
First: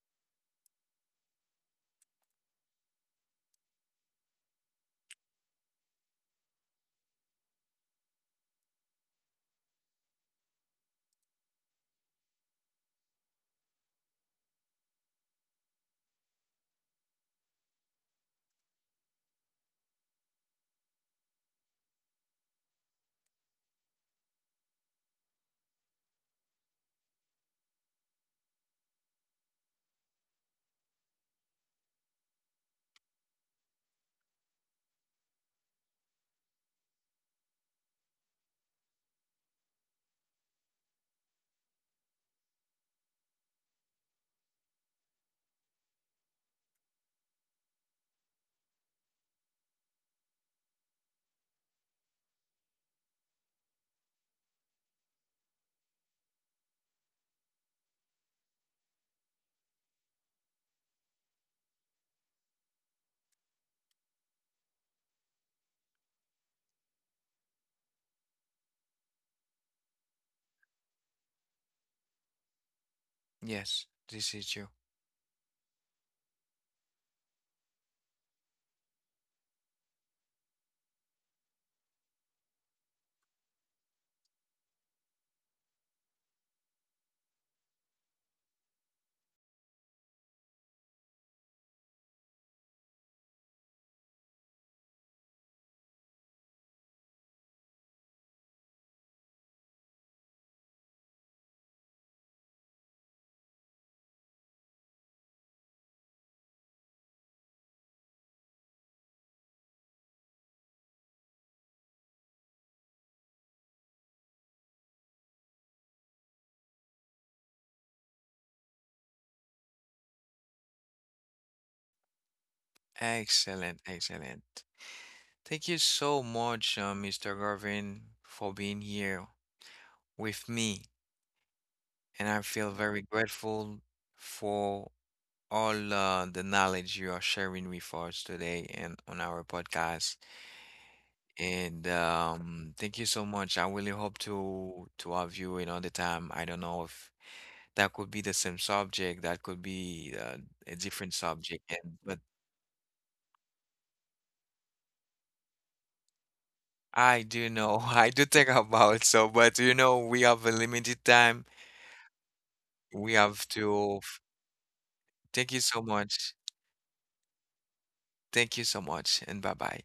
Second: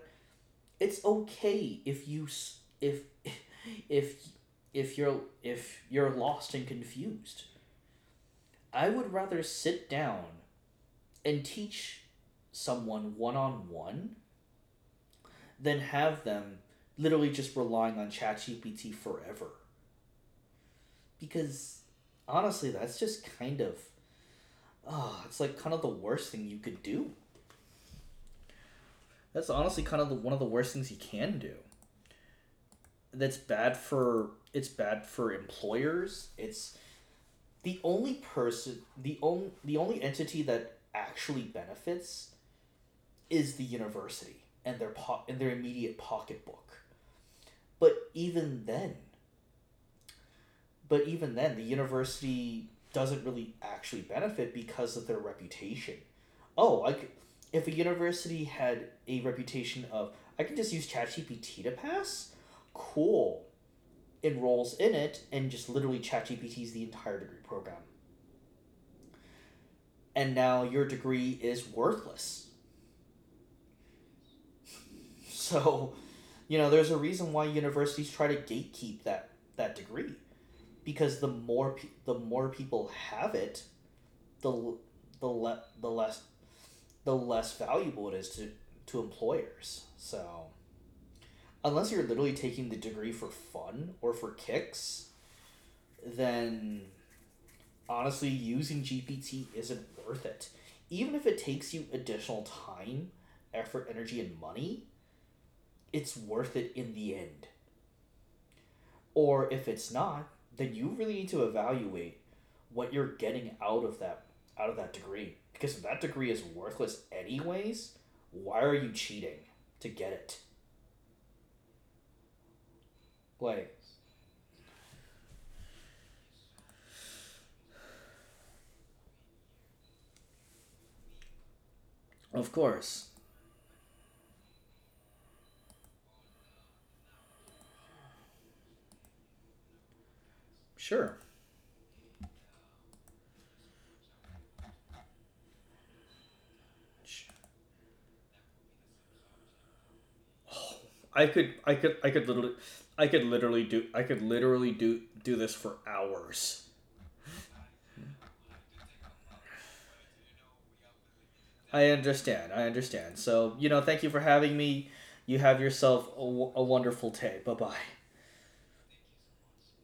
Speaker 2: it's okay if you if if if you're if you're lost and confused. I would rather sit down and teach someone one on one than have them literally just relying on ChatGPT forever. Because honestly, that's just kind of oh, it's like kind of the worst thing you could do. That's honestly kind of the, one of the worst things you can do. That's bad for it's bad for employers. It's the only person the only the only entity that actually benefits is the university and their po- and their immediate pocketbook. But even then, but even then the university doesn't really actually benefit because of their reputation. Oh, like if a university had a reputation of I can just use ChatGPT to pass, cool enrolls in it and just literally ChatGPTs the entire degree program. And now your degree is worthless.
Speaker 1: Yes, this is you.
Speaker 2: So, you know, there's a reason why universities try to gatekeep that that degree because the more pe- the more people have it, the l- the le- the less the less valuable it is to to employers. So, unless you're literally taking the degree for fun or for kicks, then honestly, using G P T isn't worth it. Even if it takes you additional time, effort, energy, and money, it's worth it in the end. Or if it's not, then you really need to evaluate what you're getting out of that out of that degree. Because if that degree is worthless anyways, why are you cheating to get it? Like
Speaker 1: Excellent, excellent. Thank you so much, uh, mister Garvin, for being here with me. And I
Speaker 2: Of
Speaker 1: feel very
Speaker 2: course.
Speaker 1: grateful for all uh, the knowledge you are sharing with us today and on our podcast.
Speaker 2: Sure.
Speaker 1: And um, thank you so much. I really hope to to have you another time. I don't know if that could be the same subject, that could be uh, a different
Speaker 2: I could
Speaker 1: subject,
Speaker 2: I
Speaker 1: and
Speaker 2: could I
Speaker 1: but
Speaker 2: could literally I could literally do I could literally do do this for hours.
Speaker 1: I do know, I do think about so, but you know, we have a limited time
Speaker 2: I understand. I
Speaker 1: we
Speaker 2: understand.
Speaker 1: have
Speaker 2: So, you know,
Speaker 1: to...
Speaker 2: thank you for having me. You
Speaker 1: Thank you
Speaker 2: have
Speaker 1: so
Speaker 2: yourself a,
Speaker 1: much.
Speaker 2: w- a wonderful day. Bye bye.
Speaker 1: Thank you so much, and bye bye.